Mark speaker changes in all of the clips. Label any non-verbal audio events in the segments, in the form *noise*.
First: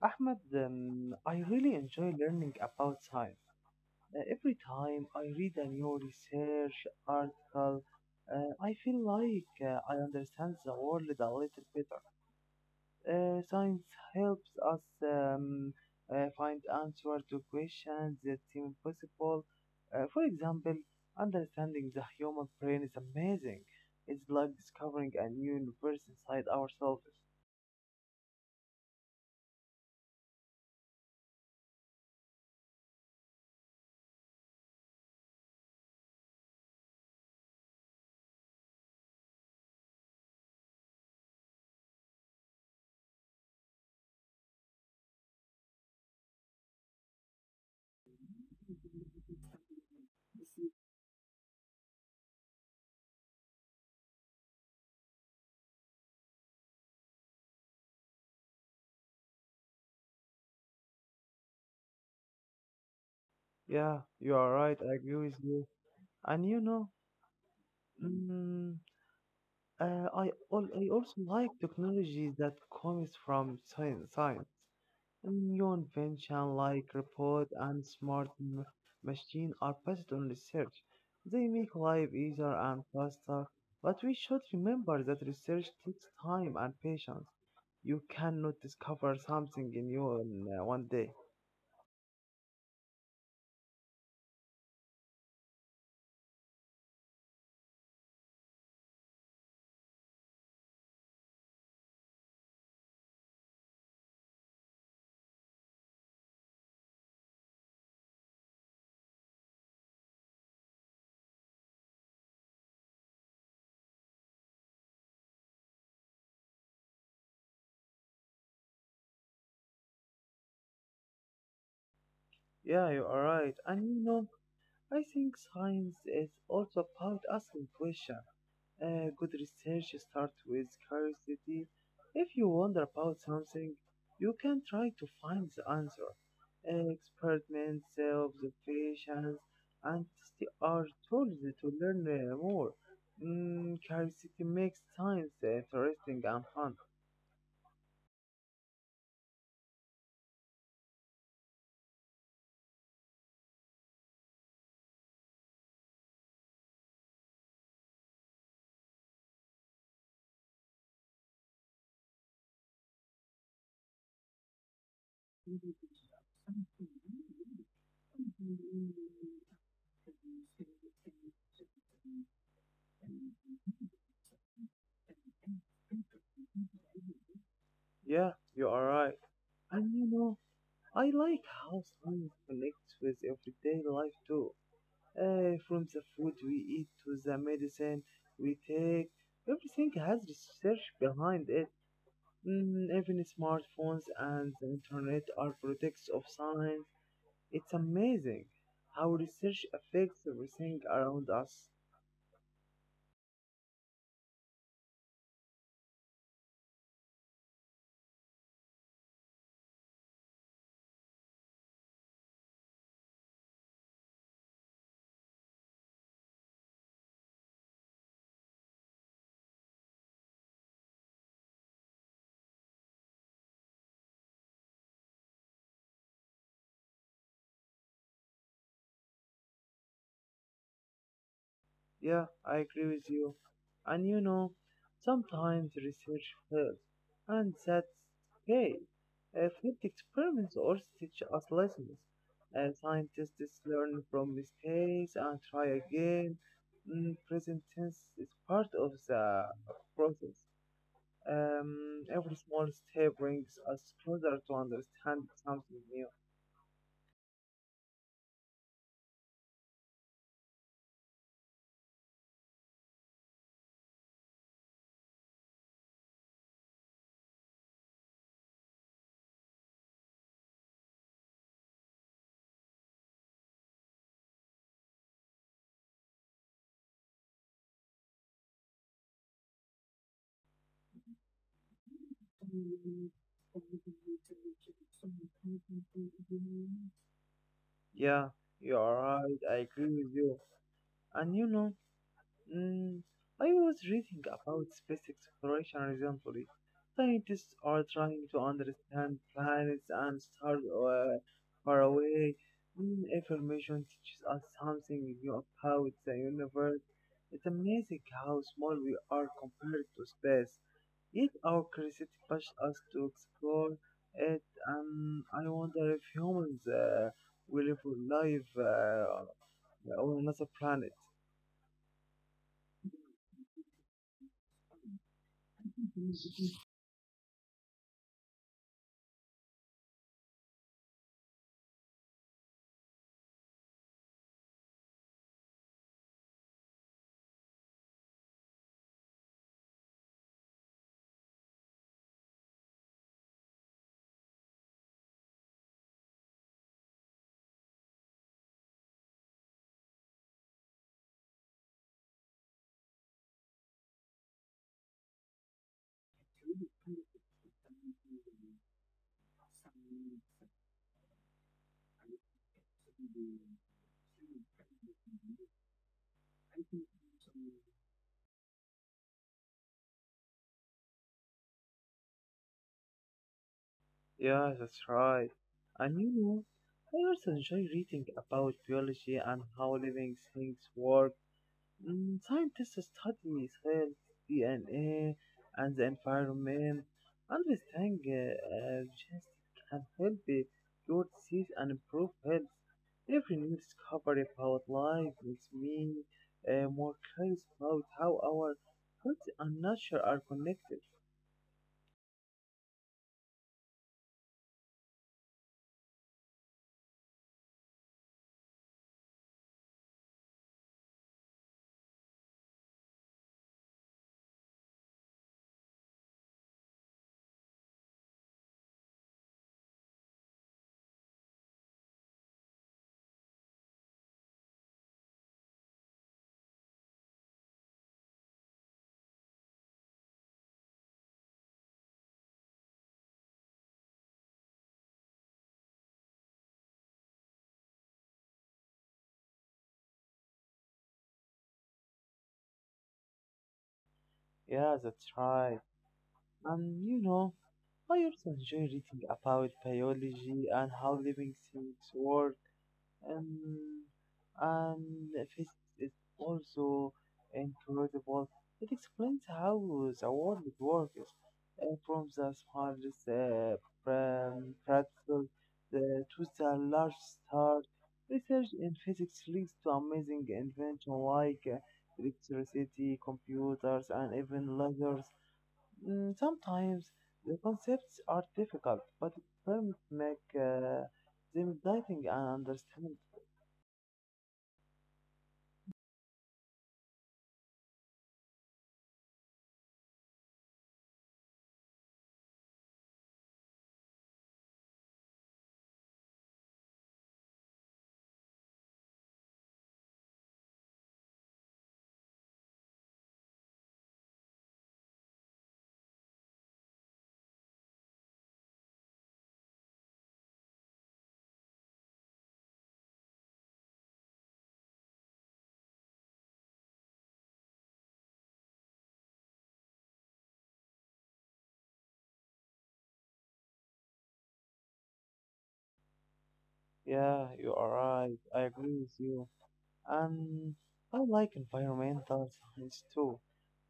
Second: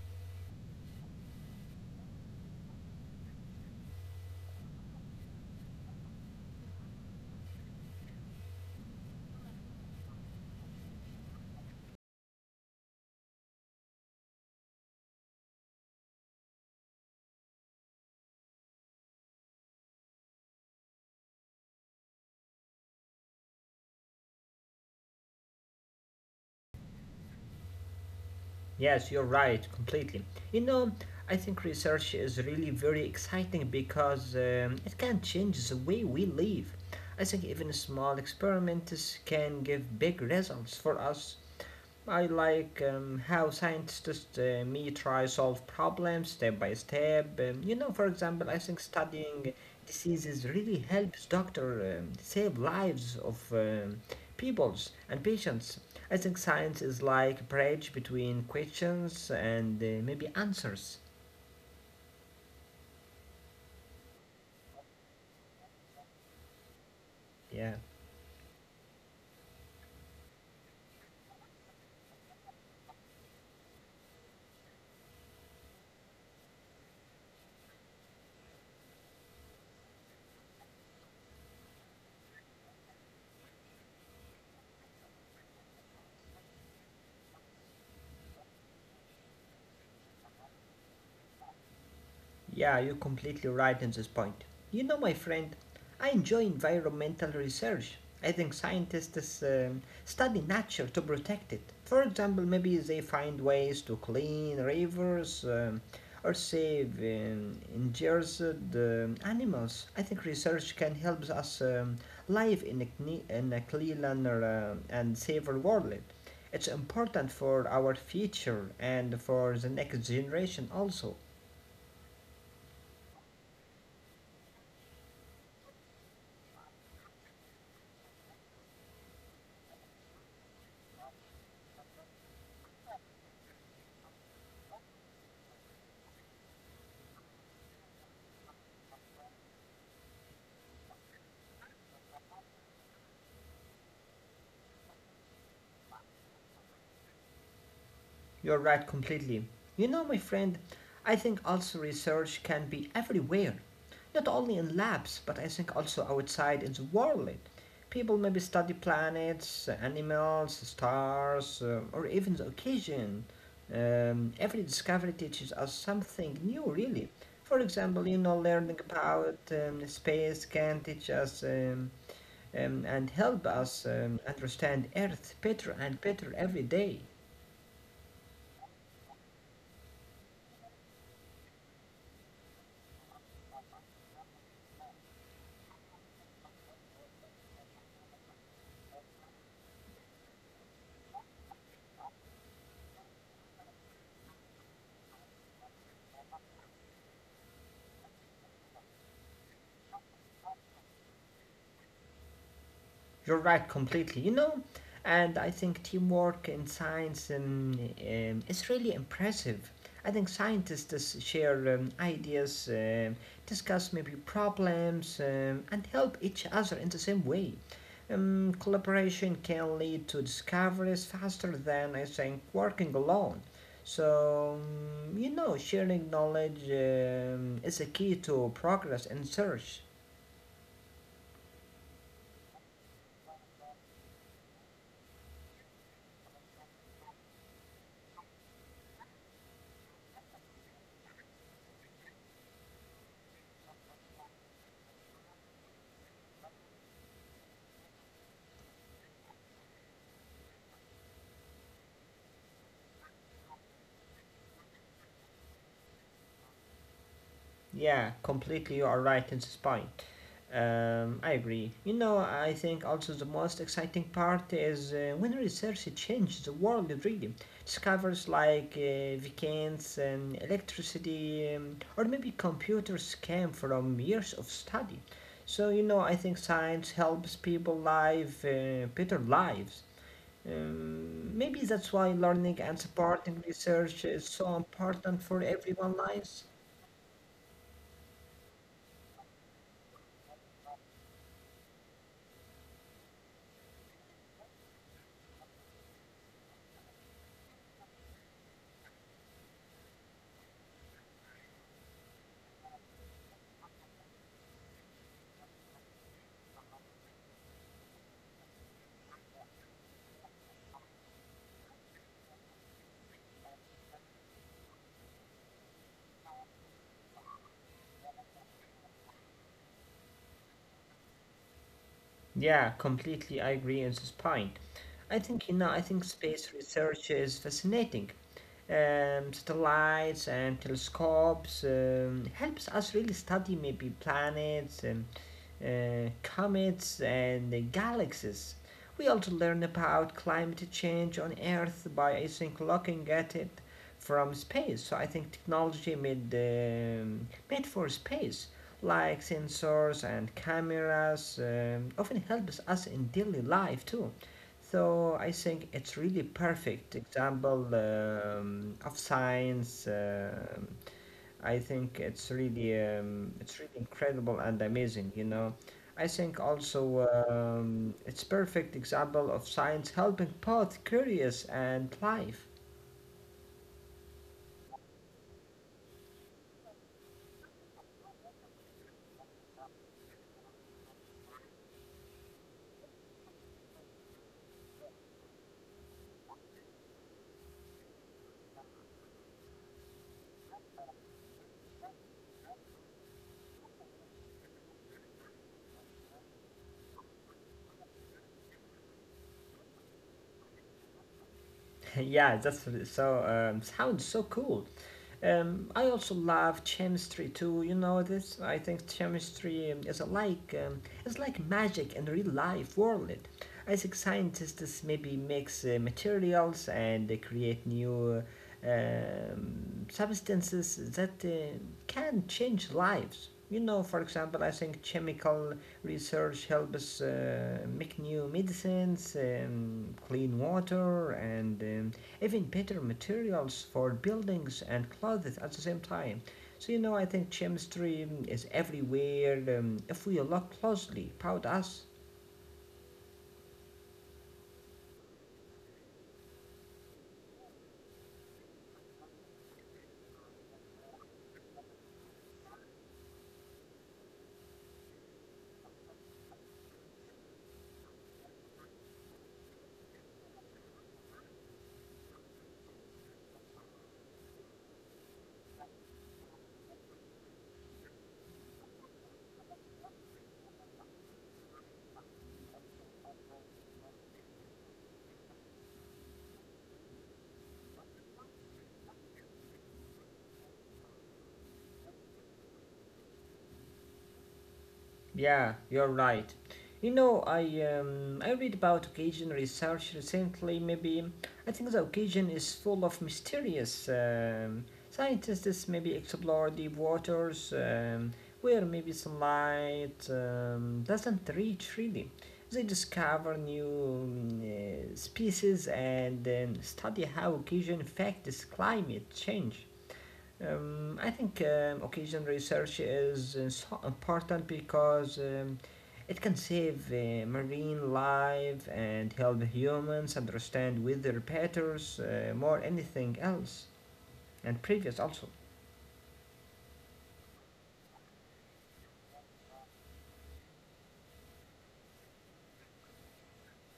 Speaker 1: Ahmad, I really enjoy learning about science. Every time I read a new research article, I feel like I understand the world a little better. Science helps us find answers to questions that seem impossible. For example, understanding the human brain is amazing. It's like discovering a new universe inside ourselves.
Speaker 2: Yes, you're right, completely. You know, I think research is really very exciting because it can change the way we live. I think even small experiments can give big results for us. I like how scientists me try solve problems step by step. You know, for example, I think studying diseases really helps doctor save lives of peoples and patients. I think science is like a bridge between questions and maybe answers.
Speaker 1: Yeah, you are right. I agree with you. And you know,
Speaker 2: Yeah.
Speaker 1: mm, I also like technology that comes from science. New invention like robot and smart machine are based on research. They make life easier and faster. But we should remember that research takes time and patience. You cannot discover something new in one day.
Speaker 2: Yeah, you're completely right in this point. You know, my friend, I enjoy environmental research. I think scientists study nature to protect it. For example, maybe they find ways to clean rivers or save endangered animals. I think research can help us live in in a cleaner and safer world. It's important for our future and for the next generation also.
Speaker 1: Yeah, you are right. And you know, I think science is also about asking questions. Good research starts with curiosity. If you wonder about something, you can try to find the answer. Experiments, observations, and they are tools to learn more. Curiosity makes science interesting and fun.
Speaker 2: You're right completely. You know, my friend, I think also research can be everywhere, not only in labs, but I think also outside in the world. People maybe study planets, animals, stars, or even the occasion. Every discovery teaches us something new, really. For example, you know, learning about space can teach us and help us understand Earth better and better every day.
Speaker 1: Yeah, you are right. And you know, I like how science connects with everyday life too. From the food we eat to the medicine we take. Everything has research behind it. Even smartphones and the internet are products of science. It's amazing how research affects everything around us.
Speaker 2: You're right completely. You know, and I think teamwork in science is really impressive. I think scientists share ideas, discuss maybe problems, and help each other in the same way. Collaboration can lead to discoveries faster than I think working alone. So, you know, sharing knowledge is a key to progress in search.
Speaker 1: Yeah, I agree with you. And you know, sometimes research fails, and that's okay. Failed experiments also teach us lessons. Scientists learn from mistakes and try again. Present tense is part of the process. Every small step brings us closer to understand something new.
Speaker 2: Yeah, completely you are right in this point. I agree. You know, I think also the most exciting part is when research changes the world really. Discovers like vaccines and electricity, or maybe computers came from years of study. So, you know, I think science helps people live better lives. Maybe that's why learning and supporting research is so important for everyone's lives.
Speaker 1: Yeah, you are right. I agree with you. And you know, Mm, I was reading about space exploration recently. Scientists are trying to understand planets and stars far away. Information teaches us something new about the universe. It's amazing how small we are compared to space. Yet our curiosity pushes us to explore it, and I wonder if humans will live uh, on another planet.
Speaker 2: Yeah, completely. I agree on this point. I think you know. I think space research is fascinating. Satellites and telescopes helps us really study maybe planets, comets, and galaxies. We also learn about climate change on Earth by I think looking at it from space. So I think technology made made for space, like sensors and cameras, often helps us in daily life too. So I think it's really perfect example of science. I think it's really incredible and amazing. You know, I think also it's perfect example of science helping both curious and life.
Speaker 1: Yeah, that's right. And you know, I also enjoy reading about biology and how living things work. Scientists study cells, DNA, and the environment, understand just can help cure disease and improve health. Every new discovery about life makes me more curious about how our health and nature are connected.
Speaker 2: *laughs* Yeah, that's so sounds so cool. I also love chemistry too. You know this. I think chemistry is like it's like magic in the real life world. I think scientists maybe mix materials and they create new substances that can change lives. You know, for example, I think chemical research helps make new medicines, clean water, and even better materials for buildings and clothes at the same time. So you know, I think chemistry is everywhere. If we look closely, proud us.
Speaker 1: Yeah, that's right. And you know, I also enjoy reading about biology and how living things work, and, and physics is also incredible. It explains how the world works from the smallest particles to the large star. Research in physics leads to amazing inventions like electricity, computers, and even lasers. Sometimes the concepts are difficult, but experiments make them exciting and understand.
Speaker 2: Yeah, you're right. You know, I read about occasion research recently. Maybe I think the occasion is full of mysterious. Scientists maybe explore deep waters where maybe sunlight doesn't reach really. They discover new species and then study how occasion affects climate change. I think occasion research is so important because it can save marine life and help humans understand weather patterns more anything else and previous also.
Speaker 1: Yeah, you are right. I agree with you. And I like environmental science too.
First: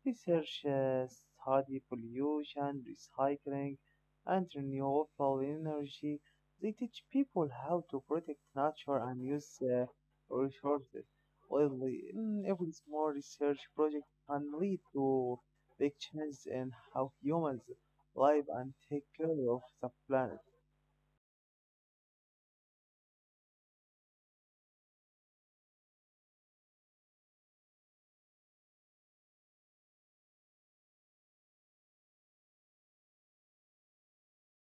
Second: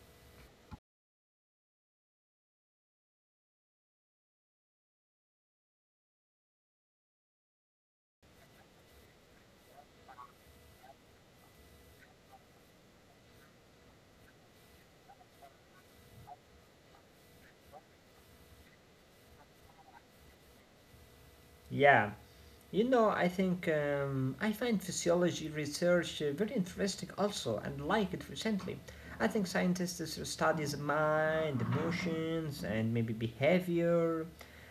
Speaker 1: Research study pollution, recycling, and renewable energy. They teach people how to protect nature and use resources wisely. Every small research project can lead to big changes in how humans live and take care of the planet.
Speaker 2: Yeah. You know, I think I find physiology research very interesting also and like it recently. I think scientists studies mind, emotions, and maybe behavior.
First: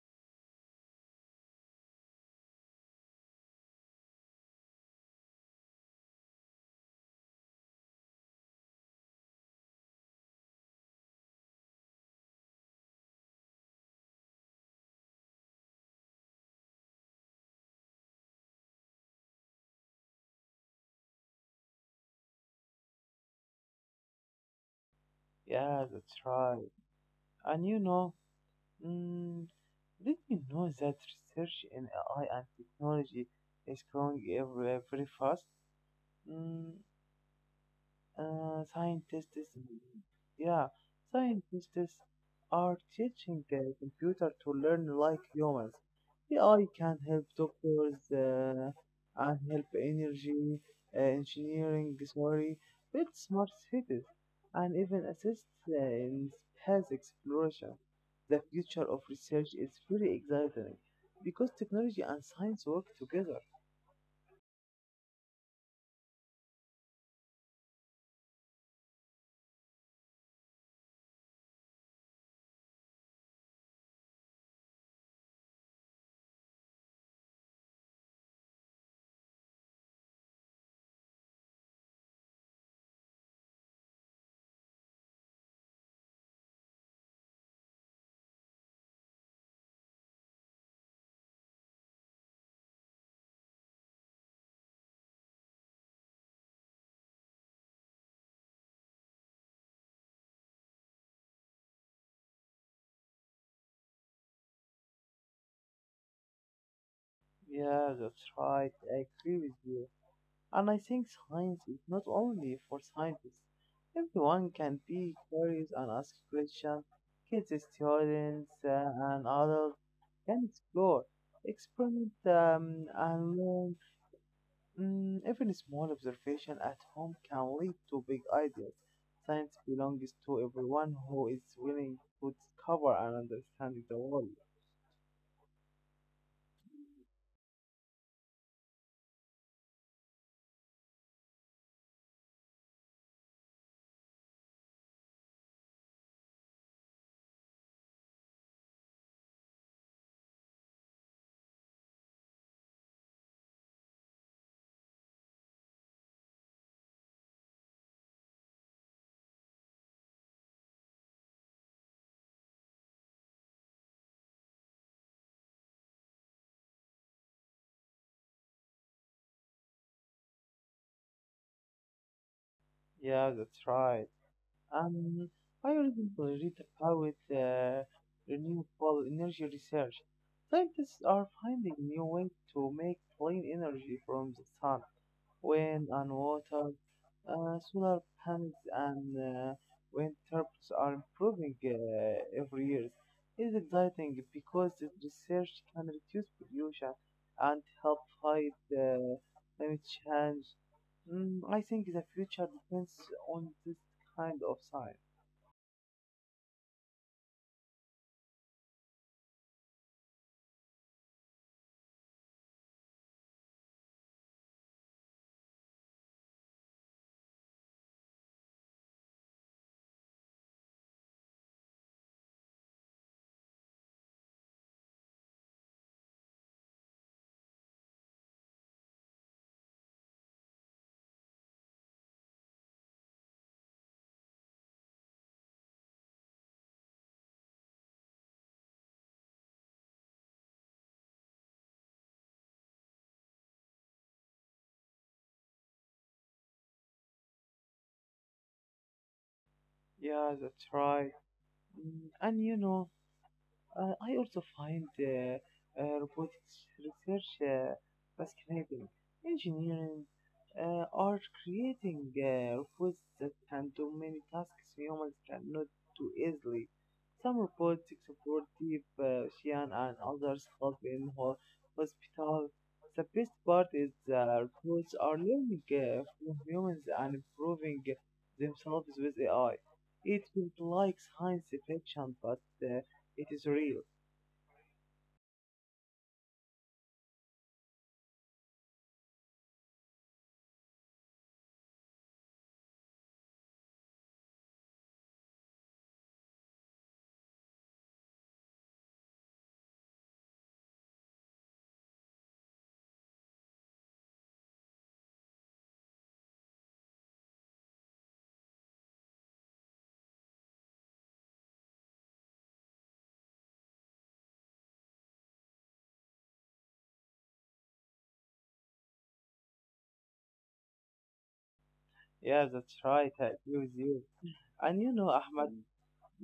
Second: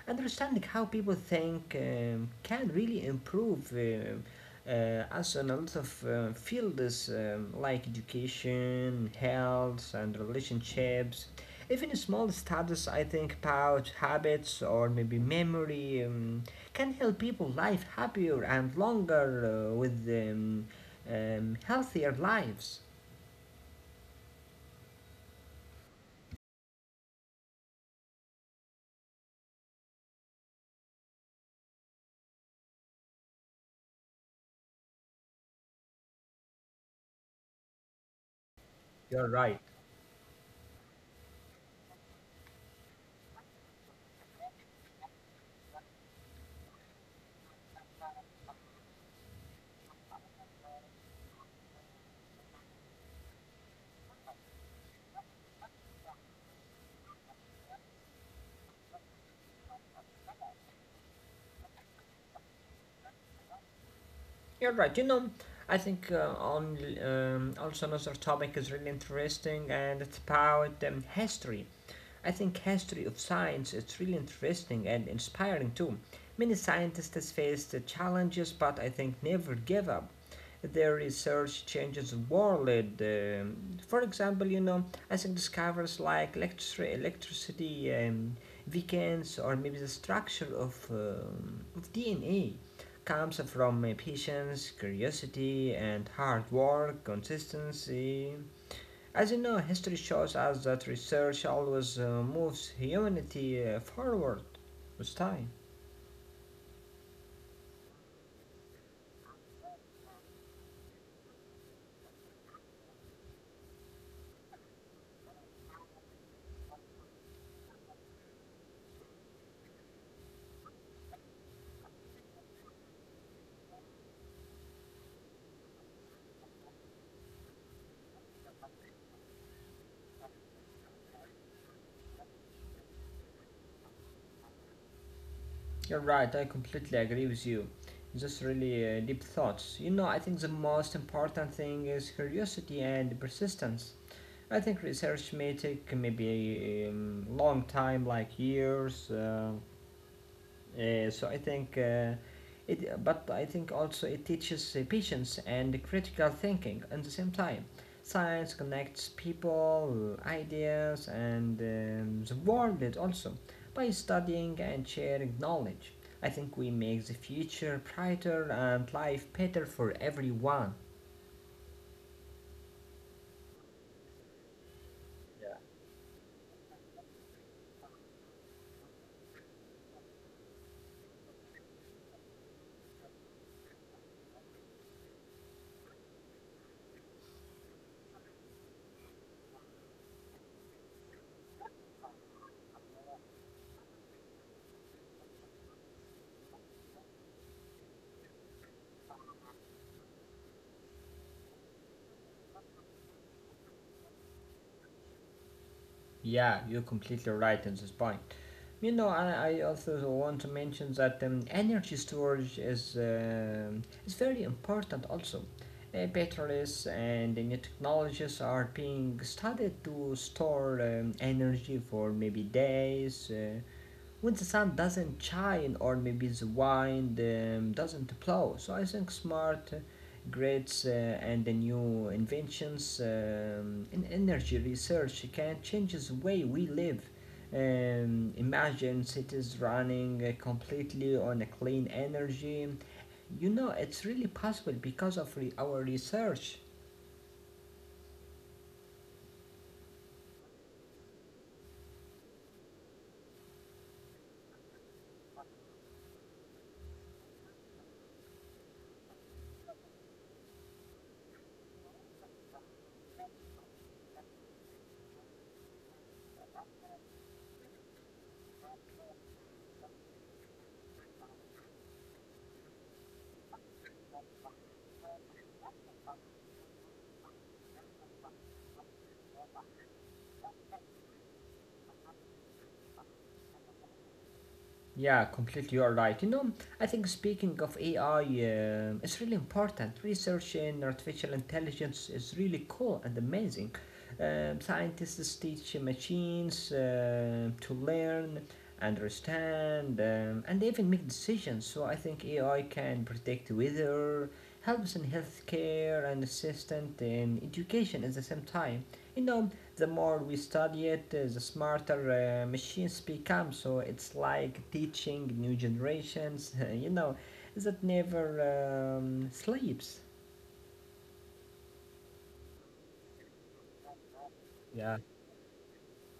Speaker 2: Understanding how people think can really improve us in a lot of fields like education, health, and relationships. Even small studies, I think, about habits or maybe memory. Can help people live happier and longer with healthier lives.
Speaker 1: Yeah, that's right. And you know, mm, did you know that research in AI and technology is growing very fast? Mm, Scientists,
Speaker 2: You're right.
Speaker 1: yeah, scientists are teaching the computer to learn like humans. AI can help doctors and help energy engineering, sorry, build smart cities, and even assist in space exploration. The future of research is very exciting because technology and science work together.
Speaker 2: You're right. You know, I think on also another topic is really interesting, and it's about history. I think history of science is really interesting and inspiring too. Many scientists faced the challenges, but I think never give up. Their research changes the world. um, for example, you know, I think discoveries like electricity, weekends, or maybe the structure of DNA comes from patience, curiosity, and hard work, consistency. As you know, history shows us that research always moves humanity forward with time.
Speaker 1: Yeah, that's right. I agree with you. And I think science is not only for scientists. Everyone can be curious and ask questions. Kids, students, and adults can explore, experiment, and learn. Even a small observation at home can lead to big ideas. Science belongs to everyone who is willing to discover and understand the world.
Speaker 2: You're right, I completely agree with you. Just really deep thoughts. You know, I think the most important thing is curiosity and persistence. I think research may take maybe a long time, like years. So I think it, but I think also it teaches patience and critical thinking at the same time. Science connects people, ideas, and the world also. By studying and sharing knowledge, I think we make the future brighter and life better for everyone.
Speaker 1: Yeah, that's right. Um, I recently read about renewable energy research. Scientists are finding new ways to make clean energy from the sun wind and water, solar panels and uh, wind turbines are improving every year. It's exciting because this research can reduce pollution and help fight climate change. I think the future depends on this kind of science.
Speaker 2: Yeah, you're completely right on this point. You know, I also want to mention that energy storage is very important also. Batteries and the new technologies are being studied to store energy for maybe days. When the sun doesn't shine or maybe the wind doesn't blow. So I think smart grids and the new inventions in energy research can change the way we live. Imagine cities running completely on a clean energy. You know, it's really possible because of our research.
Speaker 1: Yeah, that's right. And you know, I also find robotics research fascinating. Engineering are creating robots that can do many tasks humans cannot do easily. Some robots support deep ocean and others help in hospital. The best part is robots are learning from humans and improving themselves with AI. It feels like science fiction, but uh, it is real.
Speaker 2: Yeah, completely you're right. You know, I think speaking of AI, it's really important. Research in artificial intelligence is really cool and amazing. Scientists teach machines to learn, understand, and even make decisions. So I think AI can predict weather, helps in healthcare, and assistant in education at the same time. You know, the more we study it, the smarter machines become. So it's like teaching new generations, *laughs* you know, that never sleeps.
Speaker 1: Yeah, that's right. I agree with you. And you
Speaker 2: Yeah,
Speaker 1: know, Ahmad,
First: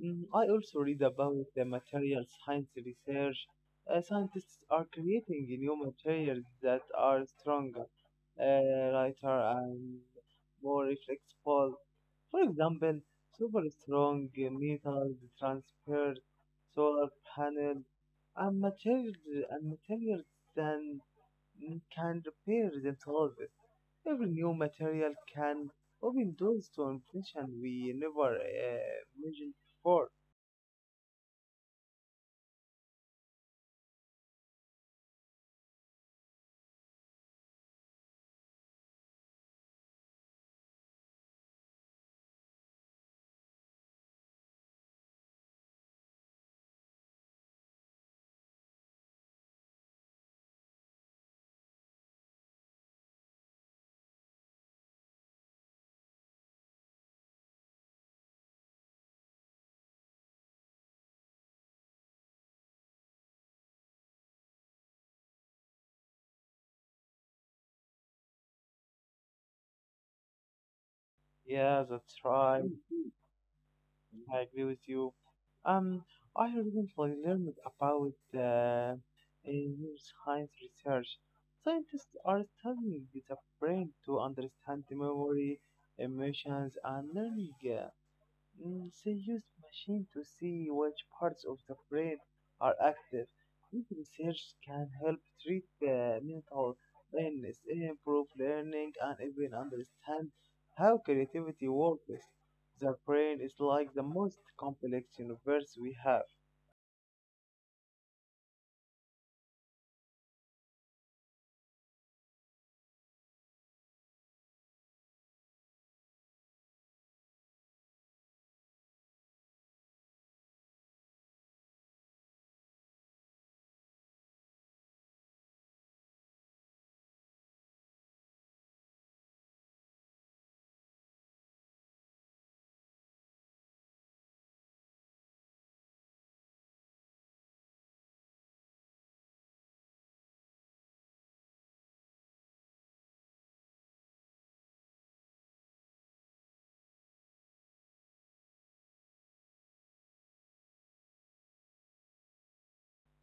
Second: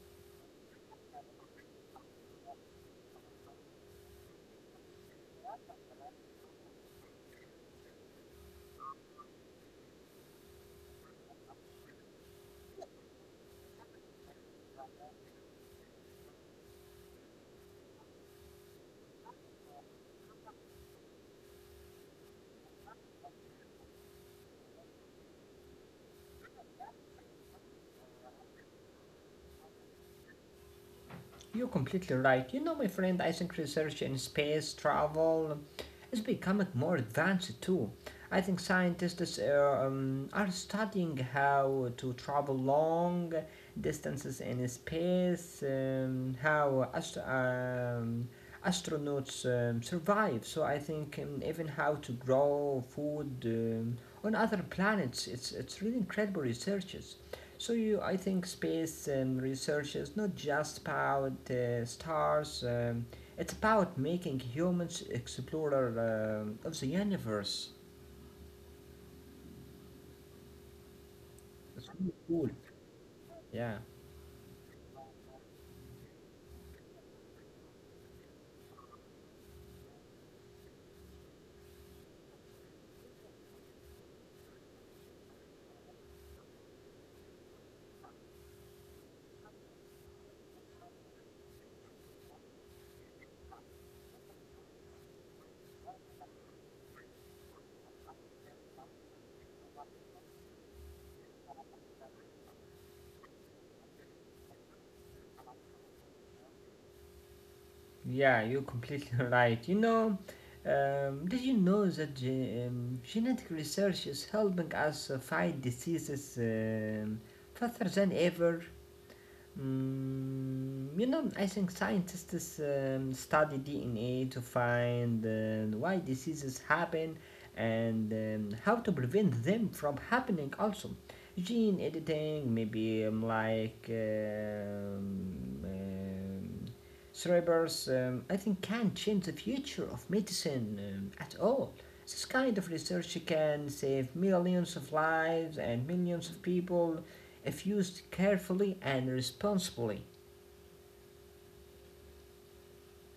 Speaker 1: I also read about the material science research. Scientists are creating new materials that are stronger, lighter, and more flexible. For example, super strong metals, transparent solar panels, and materials and materials can repair is always. Every new material can open doors to invention we never imagined before.
Speaker 2: you're completely right. You know, my friend, I think research in space travel is becoming more advanced too. I think scientists are studying how to travel long distances in space, how astronauts survive. So I think even how to grow food on other planets. It's really incredible researches. So you, I think space research is not just about stars. It's about making humans explorer of the universe.
Speaker 1: Yeah,
Speaker 2: It's
Speaker 1: that's
Speaker 2: really cool.
Speaker 1: right.
Speaker 2: Yeah,
Speaker 1: I agree with you. Um, I recently learned about a new science research. Scientists are studying the brain to understand the memory, emotions, and learning. They used machine to see which parts of the brain are active. This research can help treat the mental illness, improve learning, and even understand how creativity works. The brain is like the most complex universe we have.
Speaker 2: yeah, you're completely *laughs* right. You know, did you know that genetic research is helping us fight diseases faster than ever? Mm, you know, I think scientists study DNA to find why diseases happen and how to prevent them from happening, also. Gene editing, maybe like cerebers, I think can change the future of medicine at all. This kind of research can save millions of lives and millions of people if used carefully and responsibly.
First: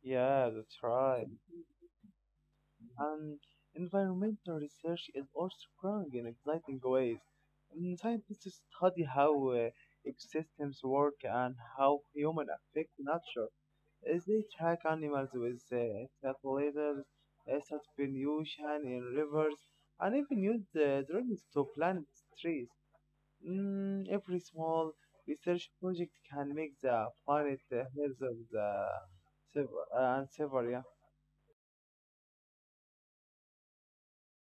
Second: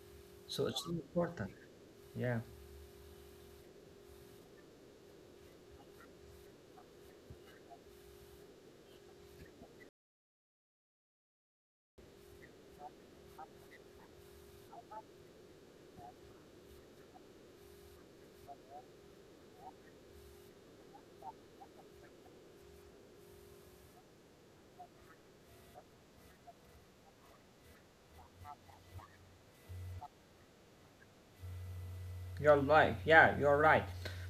Speaker 1: Yeah,
Speaker 2: So
Speaker 1: that's
Speaker 2: it's really
Speaker 1: right.
Speaker 2: important. Yeah,
Speaker 1: And environmental research is also growing in exciting ways. Scientists study how ecosystems work and how humans affect nature. They track animals with satellites, suspension in rivers, and even use the drones to plant trees. Every small research project can make the planet healthier the- and safer. Yeah.
Speaker 2: you're right. Yeah, you're right.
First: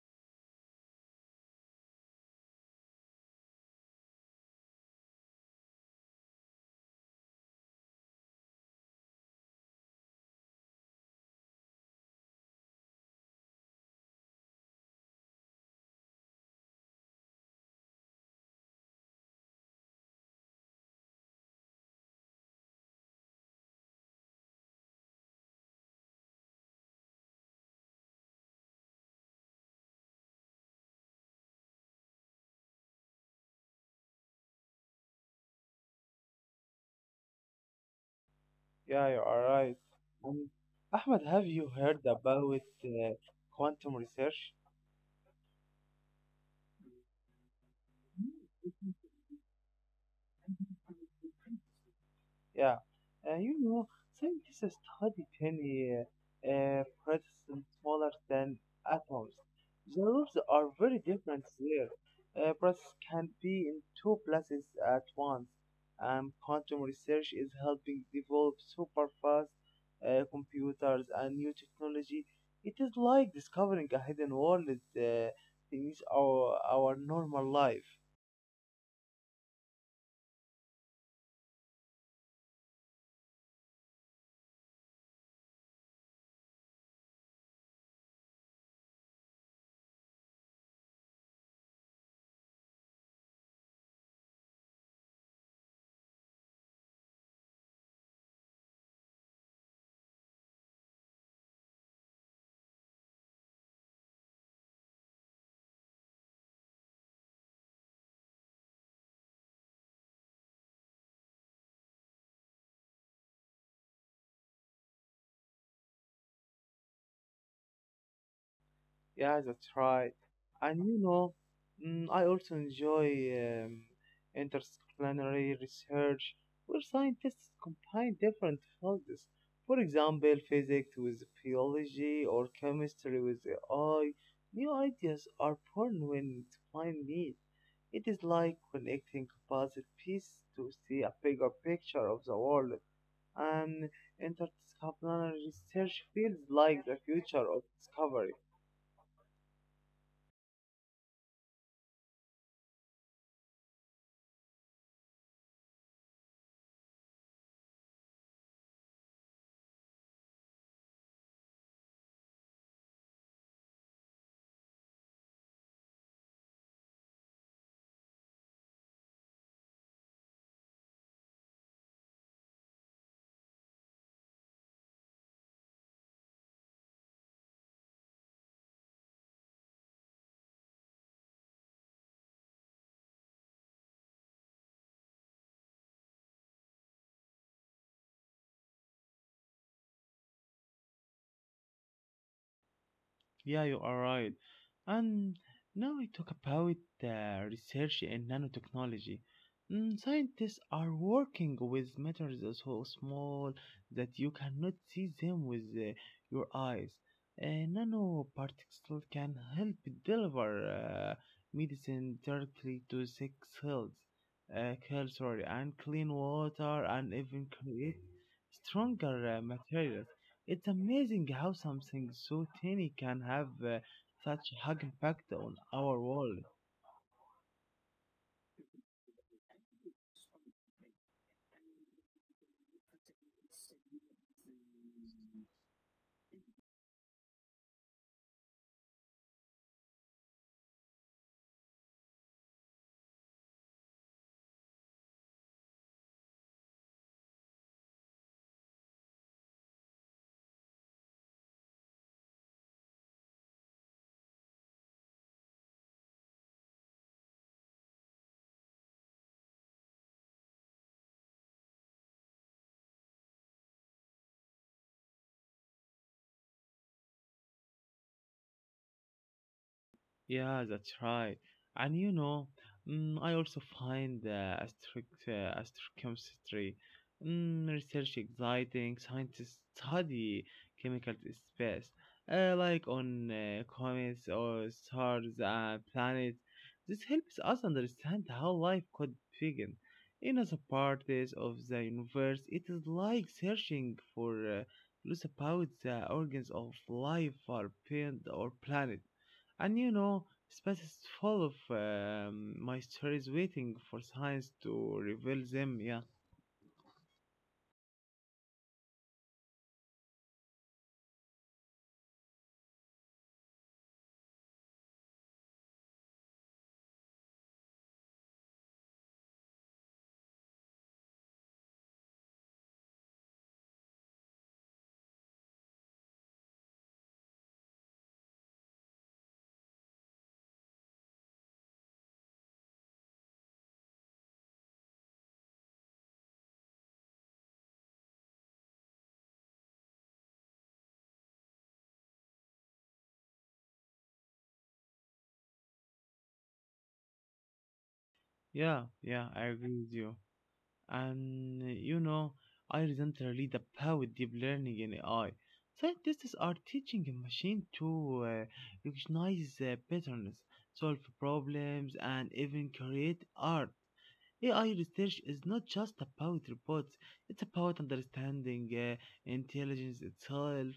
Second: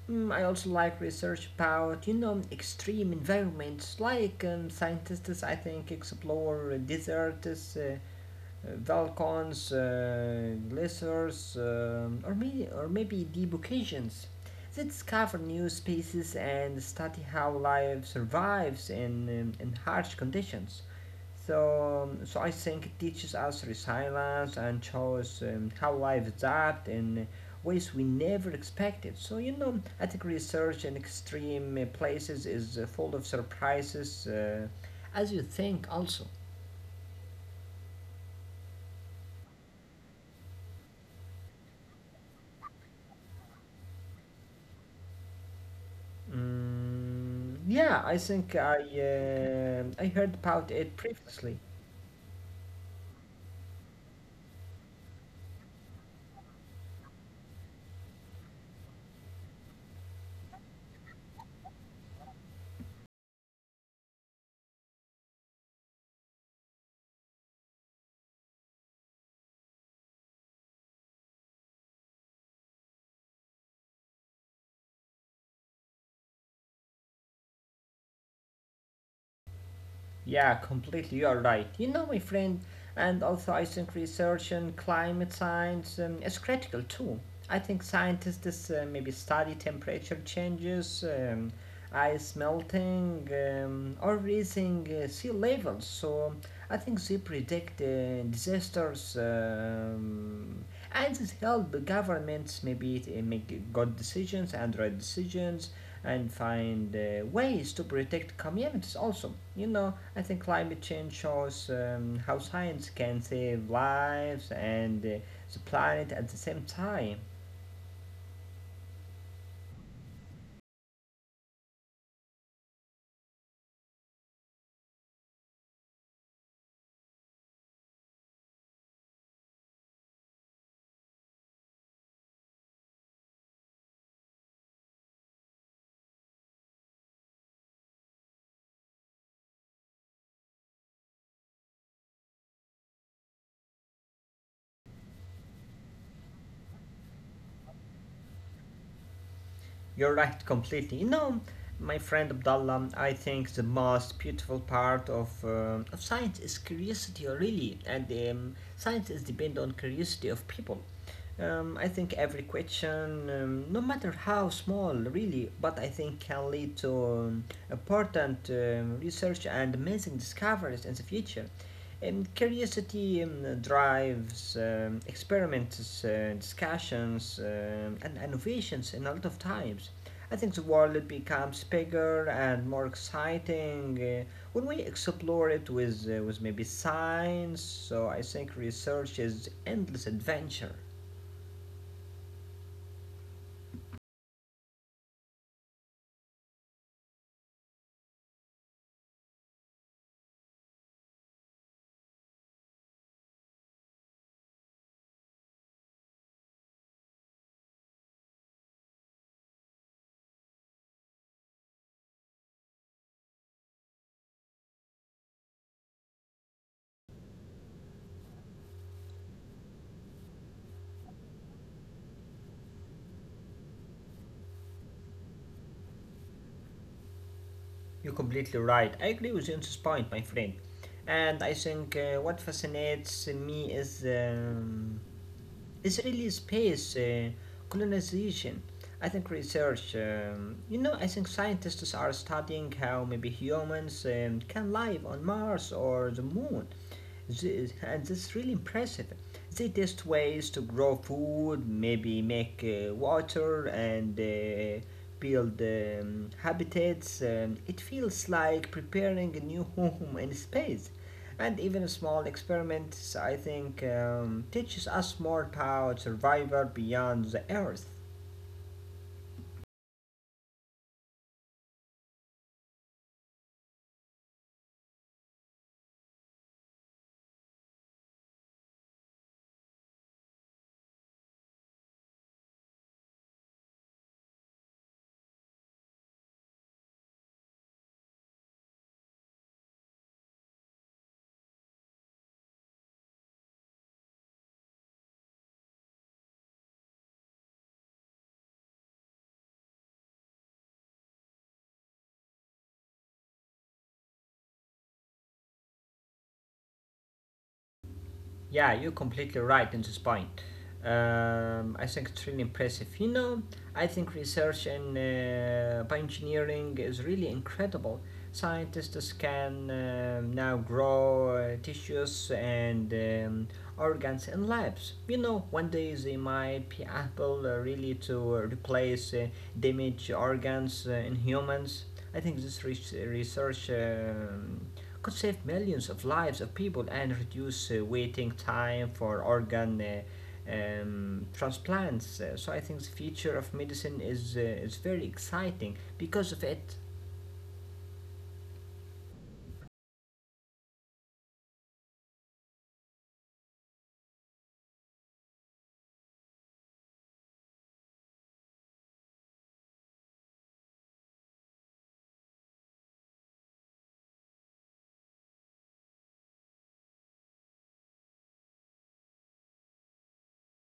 Speaker 2: Mm, I also like research about you know extreme environments. Like scientists, I think explore deserts, volcanoes, glaciers, or maybe deep oceans. They discover new species and study how life survives in harsh conditions. So, so I think it teaches us resilience and shows how life adapts in ways we never expected. So, you know, attic research in extreme places is full of surprises, as you think, also.
Speaker 1: Yeah, you are right. Um, Ahmed, have you heard about uh, quantum research?
Speaker 2: Mm, yeah, I think I heard about it previously.
Speaker 1: Yeah, and you know, scientists study tiny protists smaller than atoms. The rules are very different there. Protists can be in two places at once, and quantum research is helping develop super fast computers and new technology. It is like discovering a hidden world uh, in our normal life.
Speaker 2: Yeah, completely. You're right. You know, my friend, and also I think research in climate science is critical too. I think scientists maybe study temperature changes, ice melting, or raising sea levels. So I think they predict disasters and this help the governments maybe to make good decisions and right decisions and find ways to protect communities also. You know, I think climate change shows how science can save lives and the planet at the same time.
Speaker 1: Yeah, that's right. And you know, I also enjoy um, interdisciplinary research where scientists combine different fields. For example, physics with biology or chemistry with AI. New ideas are born when defined need. It is like connecting composite pieces to see a bigger picture of the world. And interdisciplinary research feels like the future of discovery.
Speaker 2: You're right completely. You know, my friend Abdallah, I think the most beautiful part of science is curiosity, really. And science is depend on curiosity of people. I think every question, no matter how small, really, but I think can lead to important research and amazing discoveries in the future. Curiosity drives experiments, discussions, and innovations in a lot of times. I think the world becomes bigger and more exciting when we explore it with maybe science. So I think research is endless adventure.
Speaker 1: Yeah, you are right. And now we talk about research in nanotechnology. Scientists are working with materials so small that you cannot see them with your eyes. Uh, Nanoparticles can help deliver medicine directly to sick cells, cells, sorry, and clean water, and even create stronger materials. It's amazing how something so tiny can have such a hug impact on our world.
Speaker 2: You're completely right. I agree with you on this point, my friend. And I think what fascinates me is. Israeli space colonization. I think research, I think scientists are studying how maybe humans can live on Mars or the moon. And that's really impressive. They test ways to grow food, maybe make water, and build habitats. It feels like preparing a new *laughs* home in space. And even small experiments, I think, teaches us more about survival beyond the Earth.
Speaker 1: Yeah, that's right. And you know, I also find astrochemistry research exciting. Scientists study chemical space, like on comets or stars and planets. This helps us understand how life could begin. In other parts of the universe, it is like searching for clues about the organs of life or beyond our planet. And you know, space is full of my stories waiting for science to reveal them. Yeah,
Speaker 2: Yeah, you're completely right in this point. I think it's really impressive. You know, I think research in bioengineering is really incredible. Scientists can now grow tissues and organs in labs. You know, one day they might be able really to replace damaged organs in humans. I think research. Could save millions of lives of people and reduce waiting time for organ transplants. So I think the future of medicine is very exciting because of it.
Speaker 1: yeah, I agree with you. And you know, I recently read about deep learning in AI. Scientists are teaching a machine to recognize patterns, solve problems, and even create art. AI research is not just about robots, it's about understanding intelligence itself,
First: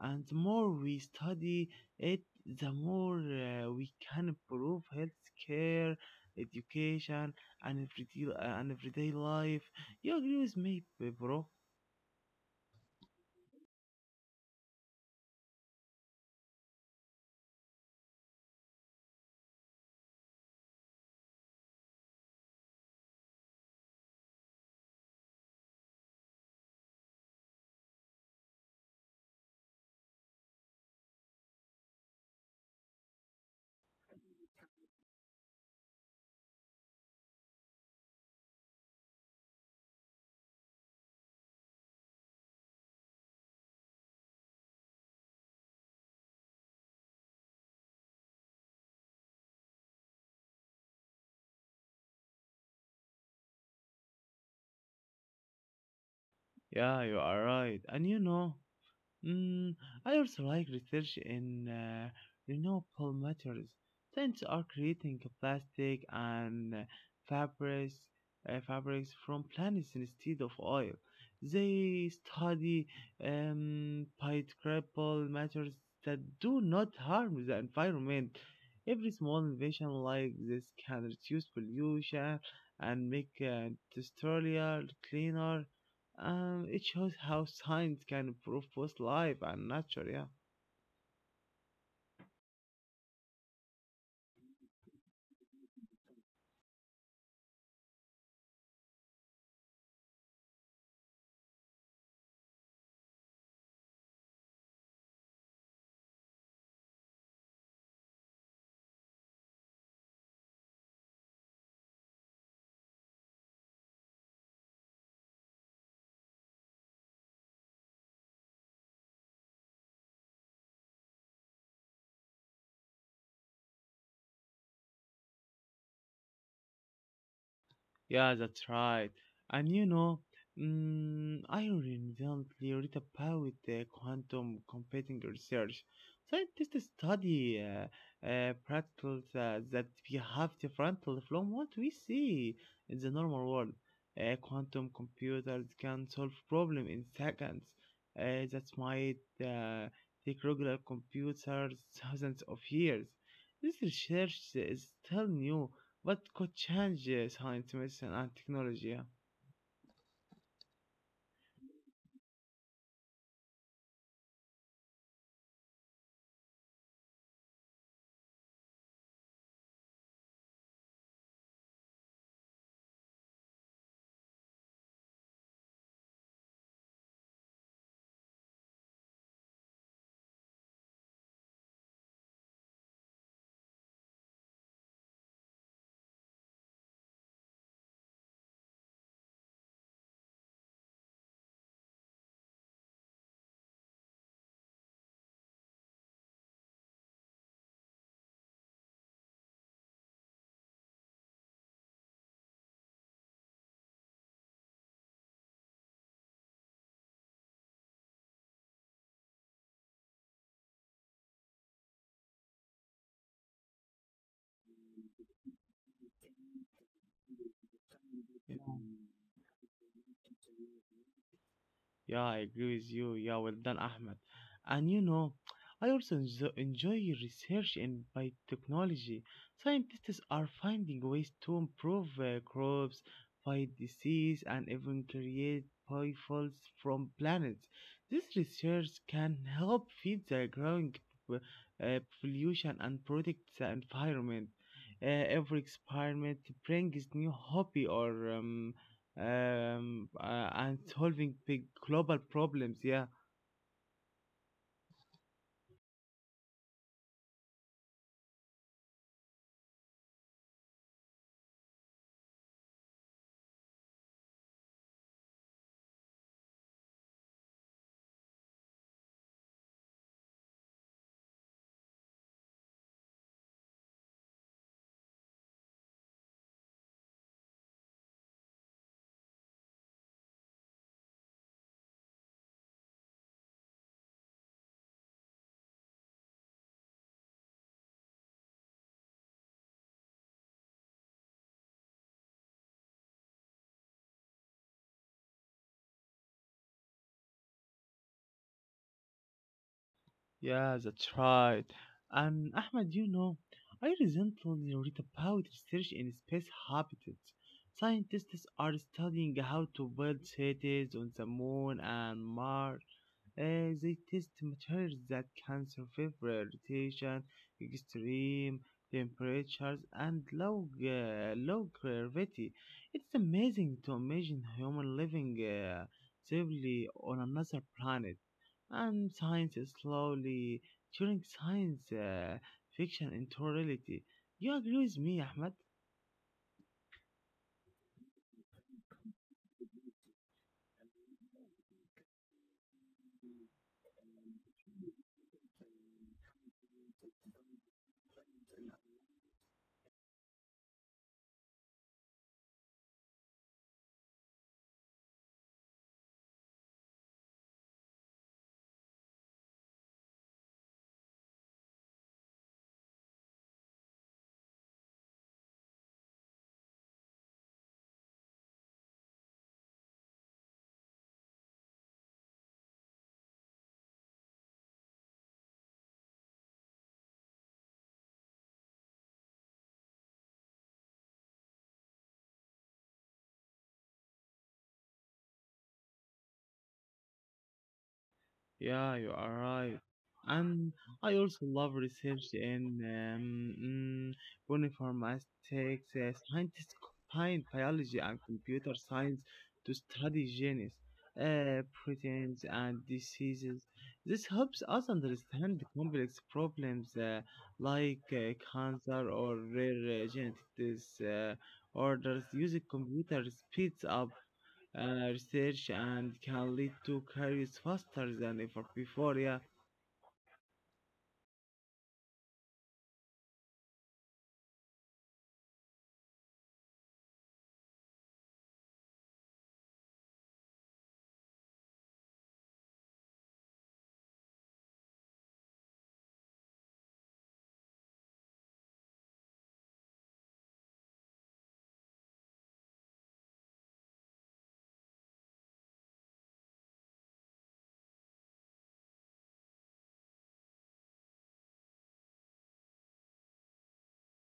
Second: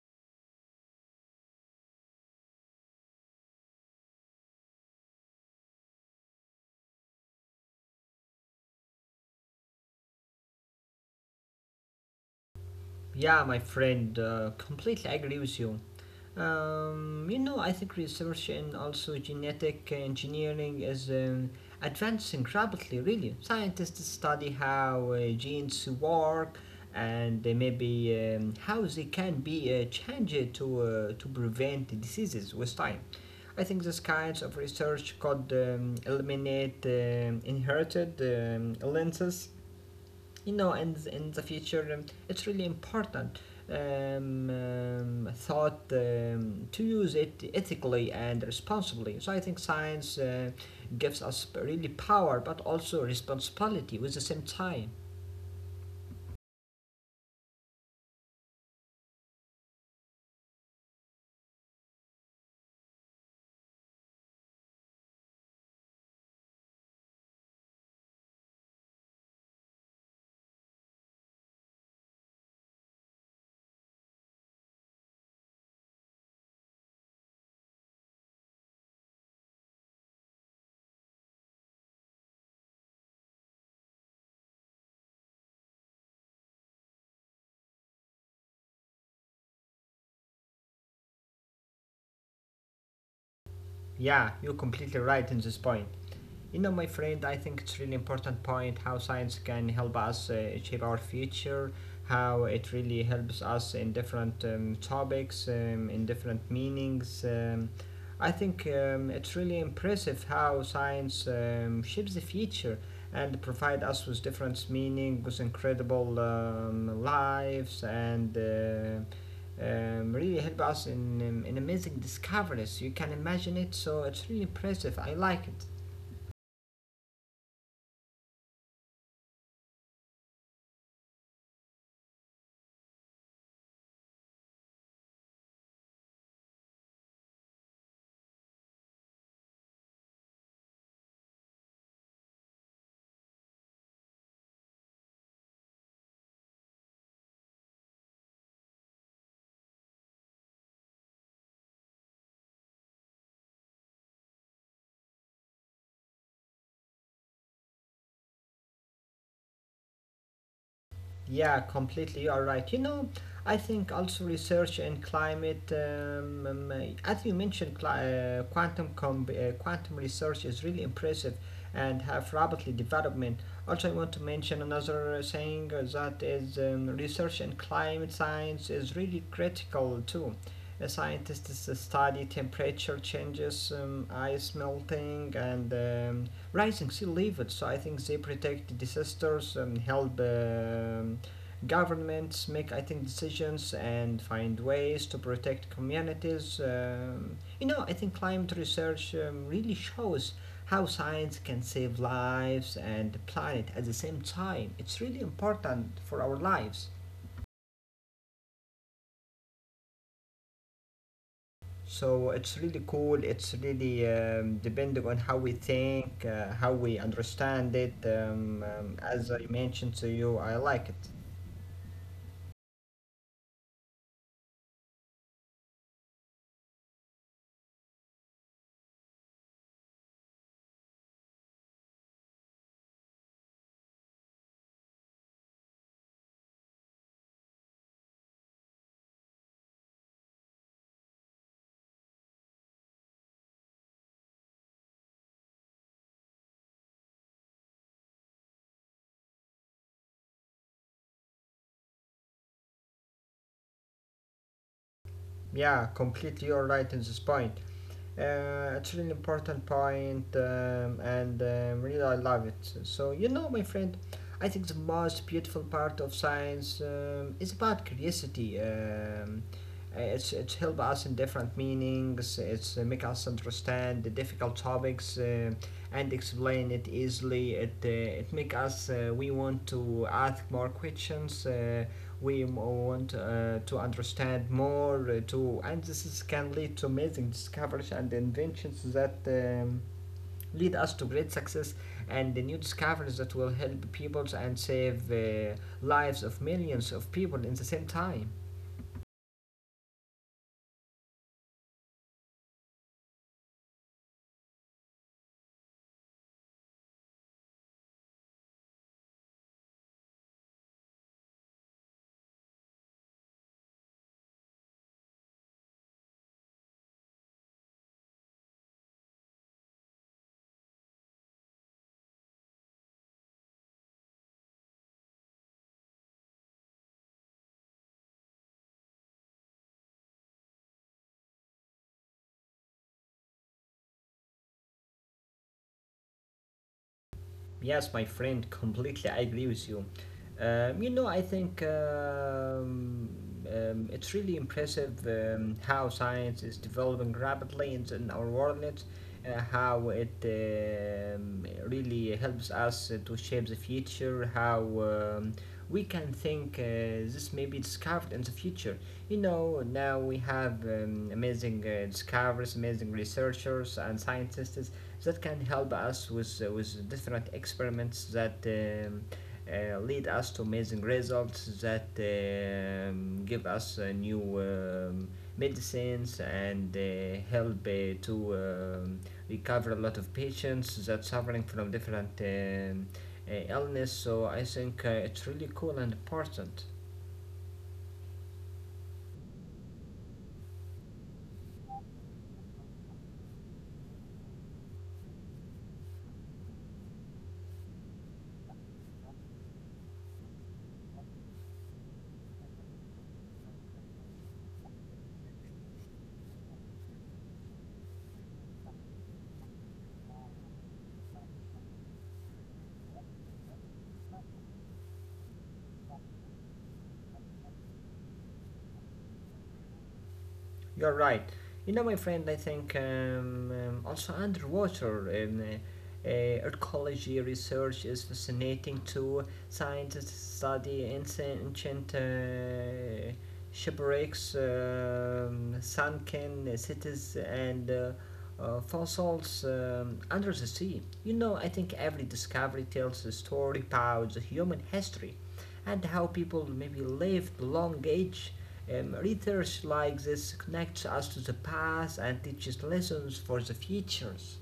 Speaker 1: and the more we study it, the more we can improve healthcare, education, and everyday life. You agree with me, bro?
Speaker 2: Yeah, my friend, completely agree with you. You know, I think research and also genetic engineering is advancing rapidly, really. Scientists study how genes work and maybe how they can be changed to prevent diseases with time. I think this kinds of research could eliminate inherited illnesses you know in the future it's really important thought to use it ethically and responsibly. So I think science gives us really power but also responsibility with the same time.
Speaker 1: Yeah, you are right. And you know, Mm, I also like research in renewable materials. Scientists are creating plastic and fabrics, fabrics from plants instead of oil. They study biodegradable materials that do not harm the environment. Every small invention like this can reduce pollution and make industrial cleaner. It shows how science can improve both life and nature. Yeah.
Speaker 2: Yeah, you're completely right in this point. You know, my friend, I think it's really important point how science can help us shape our future, how it really helps us in different topics, in different meanings. I think it's really impressive how science shapes the future and provide us with different meaning, with incredible lives and. Really help us in amazing discoveries. You can imagine it, so it's really impressive. I like it.
Speaker 1: Yeah, that's right. And you know, I recently read about the quantum computing research. Scientists study particles that behave differently from what we see in the normal world. Quantum computers can solve problems in seconds. That might uh, take regular computers thousands of years. This research is still new what could change science, medicine, and technology? Yeah?
Speaker 2: Yeah, completely. All right. You know, I think also research in climate, as you mentioned, quantum research is really impressive and have rapidly development. Also, I want to mention another saying that is research in climate science is really critical too. Scientists study temperature changes, ice melting, and rising sea levels. So I think they protect disasters and help governments make, I think, decisions and find ways to protect communities. You know, I think climate research really shows how science can save lives and the planet at the same time. It's really important for our lives. So it's really cool. It's really depending on how we think, how we understand it.
Speaker 1: Yeah.
Speaker 2: As I mentioned to you, I like it.
Speaker 1: Yeah, I agree with you. Yeah, well done, Ahmed. And you know, I also enjoy research in biotechnology. Scientists are finding ways to improve crops, fight disease, and even create biofuels from plants. This research can help feed the growing p- population and protect the environment. Every experiment brings new hobby or and solving big global problems. Yeah,
Speaker 2: Yeah, completely you right in this point. It's really important point, and really I love it. So you know, my friend, I think the most beautiful part of science is about curiosity. It's help us in different meanings. It's make us understand the difficult topics and explain it easily. It make us we want to ask more questions. We want to understand more to and this is, can lead to amazing discoveries and inventions that lead us to great success and the new discoveries that will help peoples and save lives of millions of people in the same time.
Speaker 1: yeah, that's right. And Ahmed, you know, I recently read about research in space habitats. Scientists are studying how to build cities on the moon and Mars. They test materials that can survive rotation, extreme temperatures, and low, low gravity. It's amazing to imagine human living safely on another planet. And science is slowly turning science fiction into reality. You agree with me, Ahmed?
Speaker 2: Yes, my friend, completely. I agree with you. You know, I think it's really impressive how science is developing rapidly in our world, how it really helps us to shape the future, how um, we can think this may be discovered in the future. You know, now we have amazing discoveries, amazing researchers and scientists that can help us with different experiments that lead us to amazing results that give us new medicines and help to recover a lot of patients that suffering from different illness. So I think it's really cool and important.
Speaker 1: Yeah, you are right. And I also love research in bioinformatics. Scientists combine biology and computer science to study genes, proteins, and diseases. This helps us understand the complex problems like cancer or rare genetic orders. Using computers speeds up research and can lead to careers faster than ever before. Yeah.
Speaker 2: You're right. You know, my friend, I think also underwater archaeology research is fascinating too. Scientists study ancient shipwrecks, sunken cities, and fossils under the sea. You know, I think every discovery tells a story about the human history and how people maybe lived long age. Research like this connects us to the past and teaches lessons for the futures.